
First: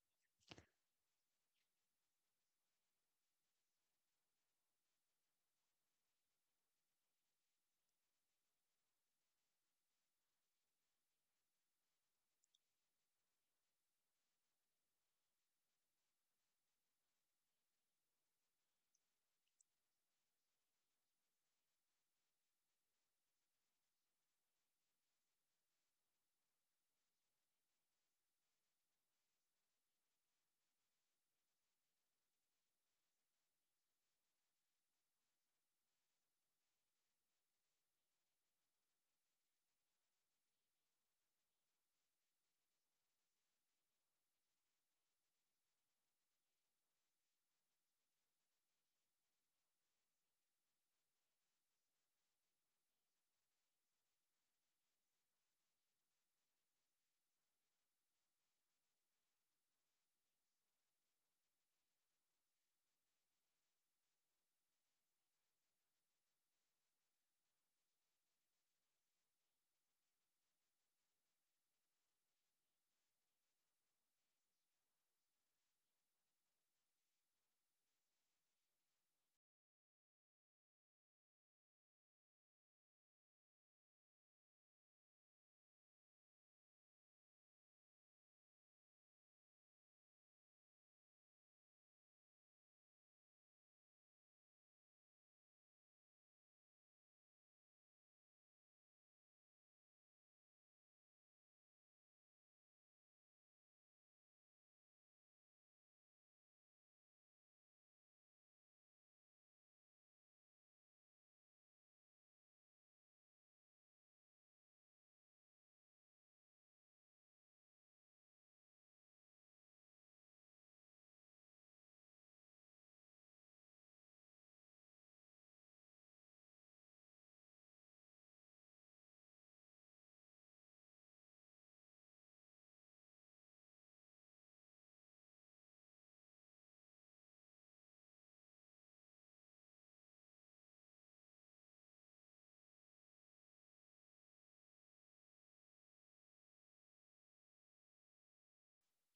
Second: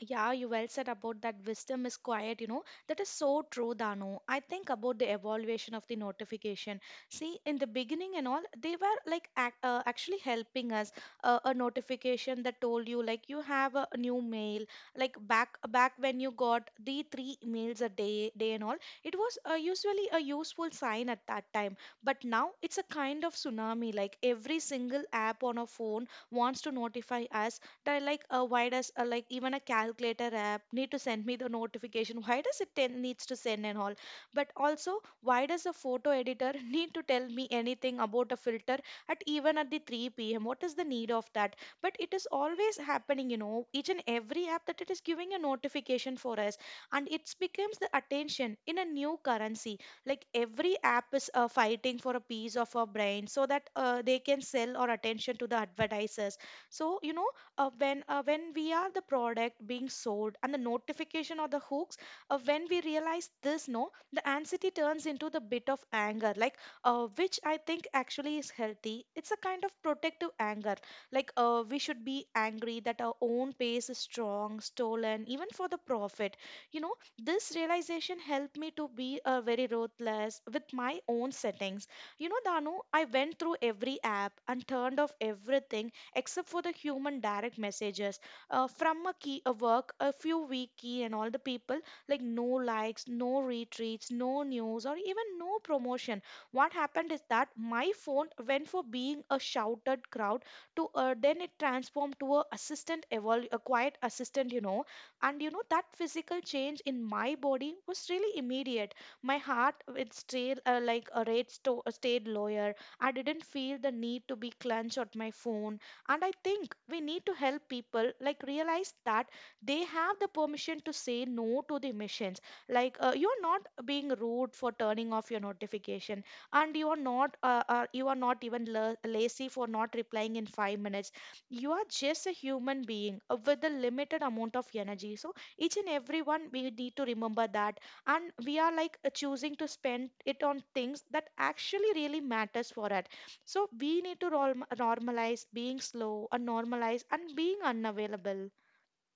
B: Yeah, you well said about that wisdom is quiet, you know. That is so true, Dano. I think about the evaluation of the notification. See, in the beginning and all, they were like actually helping us. A notification that told you like you have a new mail. Like back when you got the three mails a day, day and all, it was usually a useful sign at that time. But now it's a kind of tsunami. Like every single app on a phone wants to notify us that why does like even a calculator app need to send me the notification. Why does it needs to send and all? But also, why does a photo editor need to tell me anything about a filter at even at the 3 p.m.? What is the need of that? But it is always happening, you know, each and every app that it is giving a notification for us. And it becomes the attention in a new currency. Like every app is fighting for a piece of our brain so that they can sell our attention to the advertisers. So you know, when we are the product being sold and the notification or the hooks, when we realize this, no, the anxiety turns into the bit of anger. Like which I think actually is healthy. It's a kind of protective anger. Like we should be angry that our own pace is strong stolen even for the profit. You know, this realization helped me to be very ruthless with my own settings, you know, Danu. I went through every app and turned off everything except for the human direct messages, from a key a work a few week key and all the people. Like no likes, no retreats, no news, or even no promotion. What happened is that my phone went for being a shouted crowd to, then it transformed to a assistant a quiet assistant, you know. And you know that physical change in my body was really immediate. My heart it stayed like a rate stayed lower. I didn't feel the need to be clenched at my phone. And I think we need to help people like realize that they have the permission to say no to the missions. Like you're not being rude for turning off your notification, and you are not even lazy for not replying in 5 minutes. You are just a human being with a limited amount of energy. So each and everyone we need to remember that, and we are like choosing to spend it on things that actually really matters for us. So we need to normalize being slow and normalize and being unavailable.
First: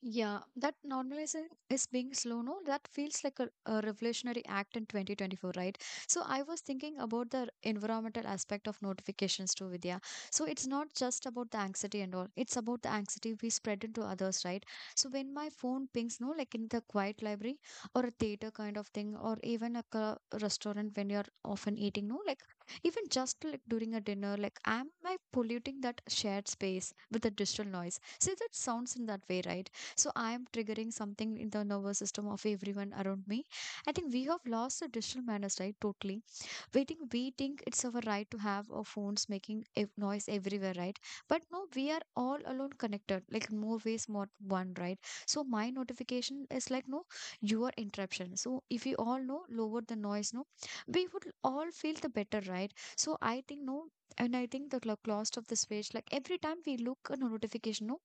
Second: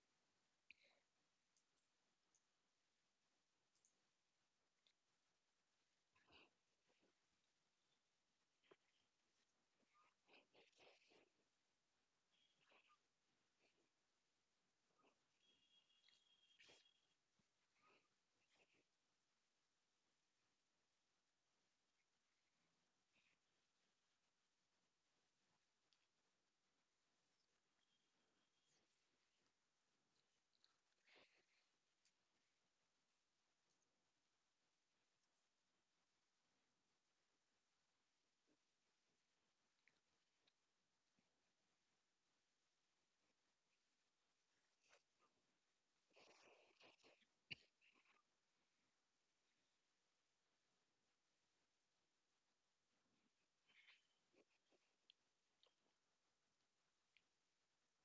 A: Yeah, that normalization is being slow, no? That feels like a revolutionary act in 2024, right? So I was thinking about the environmental aspect of notifications too, Vidya. So it's not just about the anxiety and all. It's about the anxiety we spread into others, right? So when my phone pings, no, like in the quiet library or a theater kind of thing, or even like a restaurant when you're often eating, no, like even just like during a dinner, like am I polluting that shared space with the digital noise? See, that sounds in that way, right? So I'm triggering something in the nervous system of everyone around me. I think we have lost the digital manners, right? Totally. Waiting, we think it's our right to have our phones making noise everywhere, right? But no, we are all alone connected like more ways, more one, right? So my notification is like no, your interruption. So if we all know lower the noise, no, we would all feel the better, right? So I think no, and I think the cost of the switch, like every time we look at a notification, no,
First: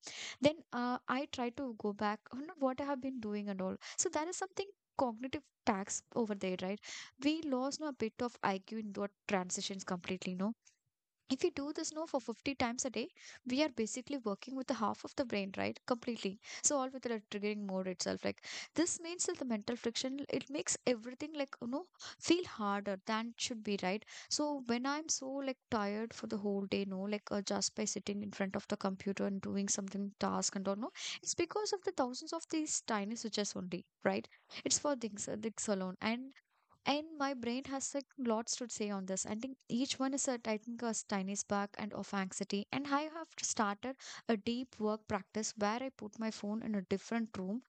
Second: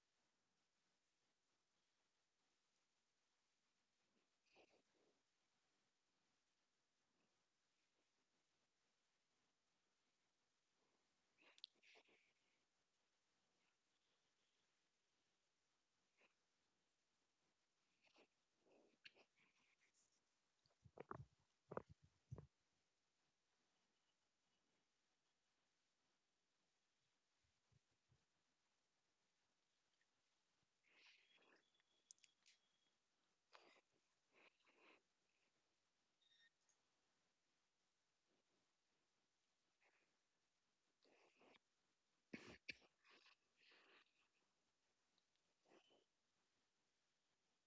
A: then I try to go back on what I have been doing and all, so that is something cognitive tax over there, right? We lost, no, a bit of IQ in what transitions completely, no? If we do this no for 50 times a day, we are basically working with the half of the brain, right? Completely. So all with the triggering mode itself. Like this means that the mental friction, it makes everything, like you know, feel harder than it should be, right? So when I'm so like tired for the whole day, no, like just by sitting in front of the computer and doing something task and all, no, it's because of the thousands of these tiny switches only, right? It's for things, things alone, and my brain has like lots to say on this. I think each one is a, I think, a tiny spark and of anxiety. And I have started a deep work practice where I put my phone in a different room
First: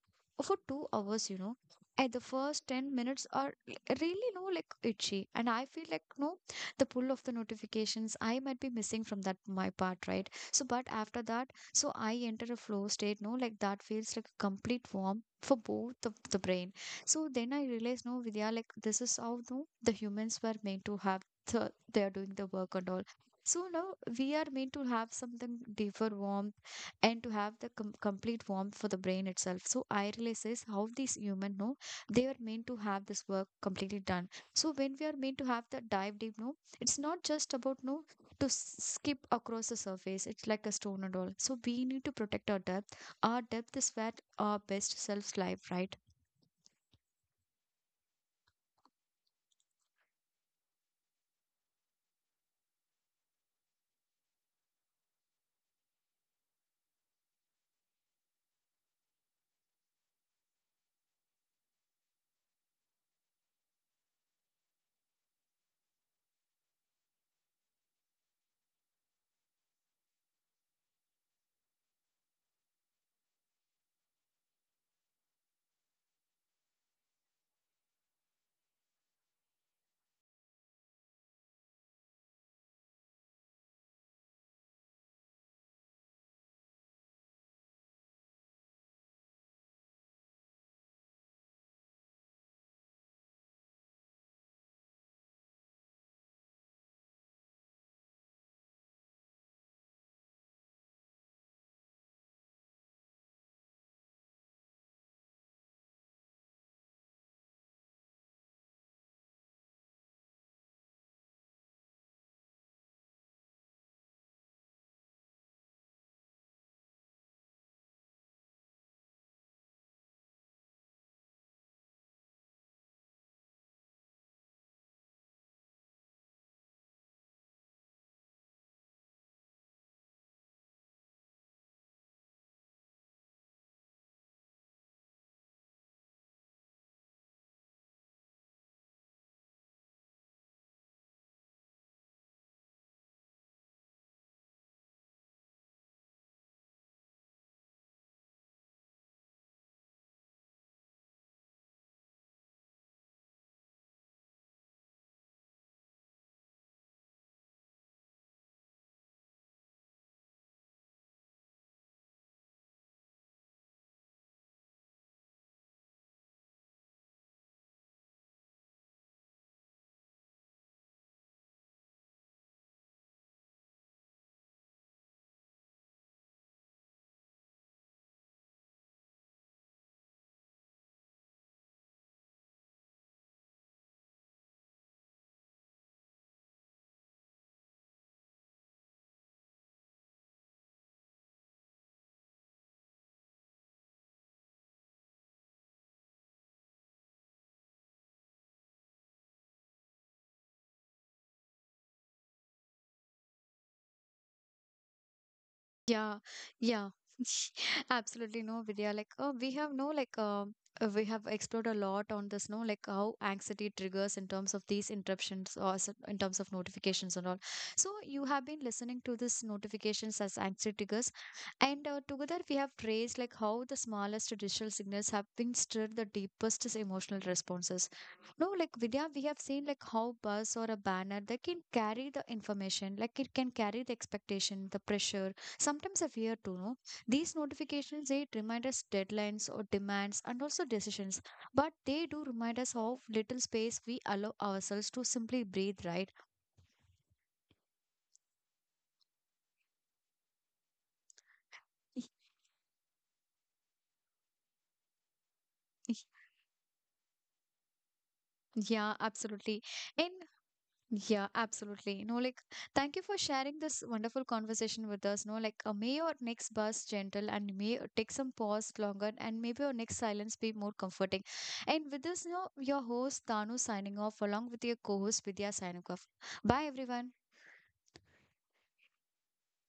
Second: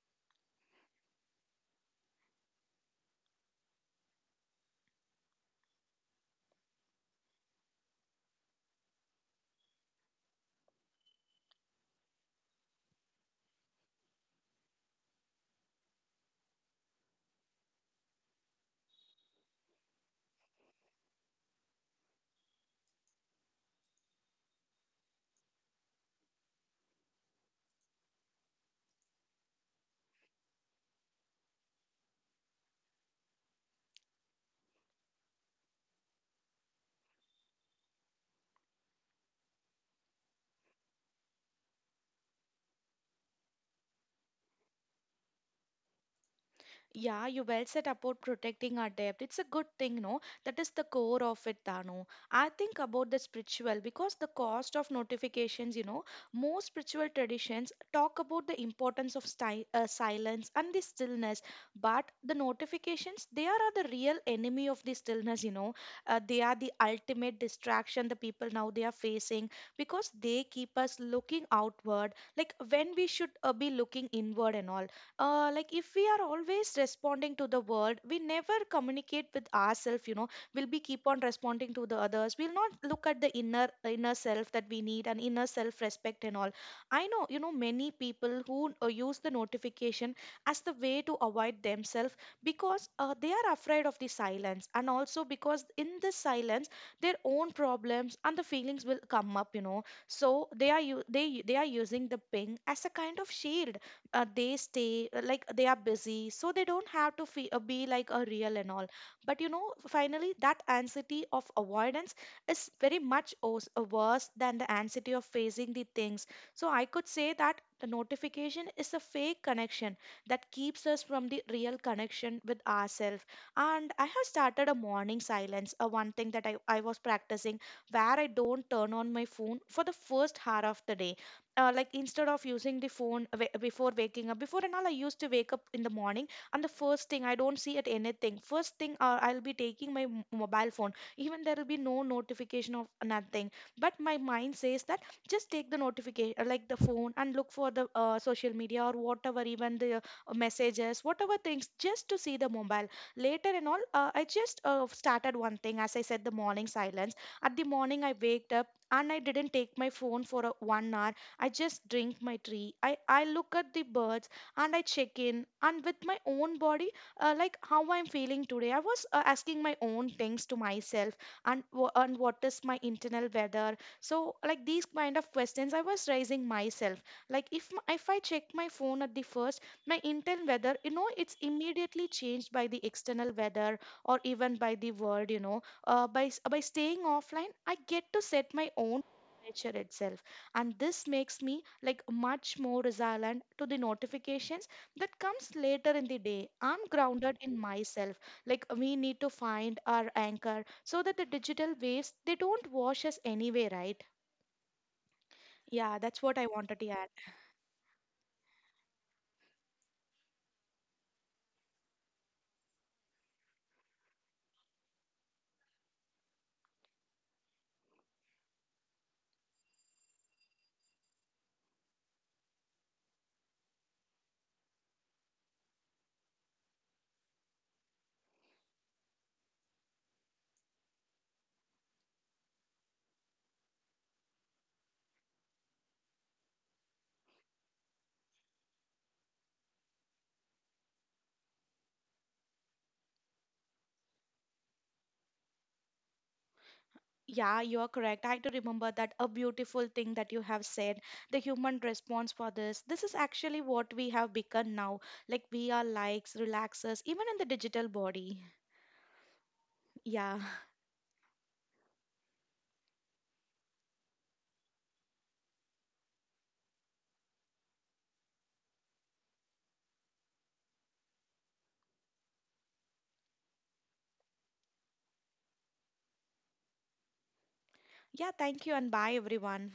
A: for 2 hours, you know. At the first 10 minutes are really, no, like itchy. And I feel like, no, the pull of the notifications, I might be missing from that, my part, right? So, but after that, so I enter a flow state, no, like that feels like a complete warm for both the brain. So then I realized, no, Vidya, like this is how no, the humans were meant to have. The, they are doing the work and all. So now we are meant to have something deeper warmth and to have the complete warmth for the brain itself. So I realize is how these human know, they are meant to have this work completely done. So when we are meant to have the dive deep, no, it's not just about no to skip across the surface. It's like a stone and all. So we need to protect our depth. Our depth is where our best selves live, right?
B: Yeah, you well said about protecting our depth. It's a good thing, no? That is the core of it, Tanu. I think about the spiritual because the cost of notifications, you know, most spiritual traditions talk about the importance of silence and the stillness, but the notifications, they are the real enemy of the stillness, you know. They are the ultimate distraction the people now they are facing, because they keep us looking outward, like when we should be looking inward and all. Like if we are always responding to the world, we never communicate with ourselves, you know. We'll be keep on responding to the others, we'll not look at the inner self that we need, and inner self respect and all. I know you know many people who use the notification as the way to avoid themselves, because they are afraid of the silence, and also because in the silence, their own problems and the feelings will come up, you know. So they are using the ping as a kind of shield. They stay like they are busy, so they don't have to be like a real and all. But you know, finally that anxiety of avoidance is very much worse than the anxiety of facing the things. So I could say that the notification is a fake connection that keeps us from the real connection with ourselves. And I have started a morning silence, one thing that I was practicing, where I don't turn on my phone for the first hour of the day. Like instead of using the phone before waking up before and all, I used to wake up in the morning, and the first thing I don't see at anything. First thing, I'll be taking my mobile phone, even there will be no notification of nothing, but my mind says that just take the notification like the phone and look for the social media or whatever, even the messages, whatever things, just to see the mobile later and all. I just started one thing, as I said, the morning silence. At the morning I waked up and I didn't take my phone for a, 1 hour. I just drink my tea. I look at the birds, and I check in and with my own body, like how I'm feeling today. I was asking my own things to myself, and and what is my internal weather. So like these kind of questions I was raising myself. Like if I check my phone at the first, my internal weather, you know, it's immediately changed by the external weather or even by the world. You know, by staying offline, I get to set my own nature itself, and this makes me like much more resilient to the notifications that comes later in the day. I'm grounded in myself. Like we need to find our anchor so that the digital waves they don't wash us anyway, right? Yeah, that's
A: Yeah,
B: what I wanted to
A: yeah,
B: add.
A: absolutely no, Vidya. Like, we have no, like, we have explored a lot on this, no, like how anxiety triggers in terms of these interruptions or in terms of notifications and all. So, you have been listening to this notifications as anxiety triggers, and together we have traced like how the smallest digital signals have been stirred the deepest emotional responses. No, like Vidya, we have seen like how buzz or a banner they can carry the information, like it can carry the expectation, the pressure. Sometimes I fear to know these notifications they remind us deadlines or demands and also decisions, but they do remind us of little space we allow ourselves to simply breathe, right?
B: Yeah, you're correct. I do remember that a beautiful thing that you have said. The human response for this is actually what we have become now. Like we are likes relaxers even in the digital body.
A: Yeah, absolutely. And
B: Yeah.
A: yeah, absolutely. No, like, thank you for sharing this wonderful conversation with us. No, like, may your next bus gentle and may take some pause longer and maybe your next silence be more comforting. And with this, now your host Tanu signing off along with your co-host Vidya signing off. Bye, everyone.
B: Yeah, thank you and bye everyone.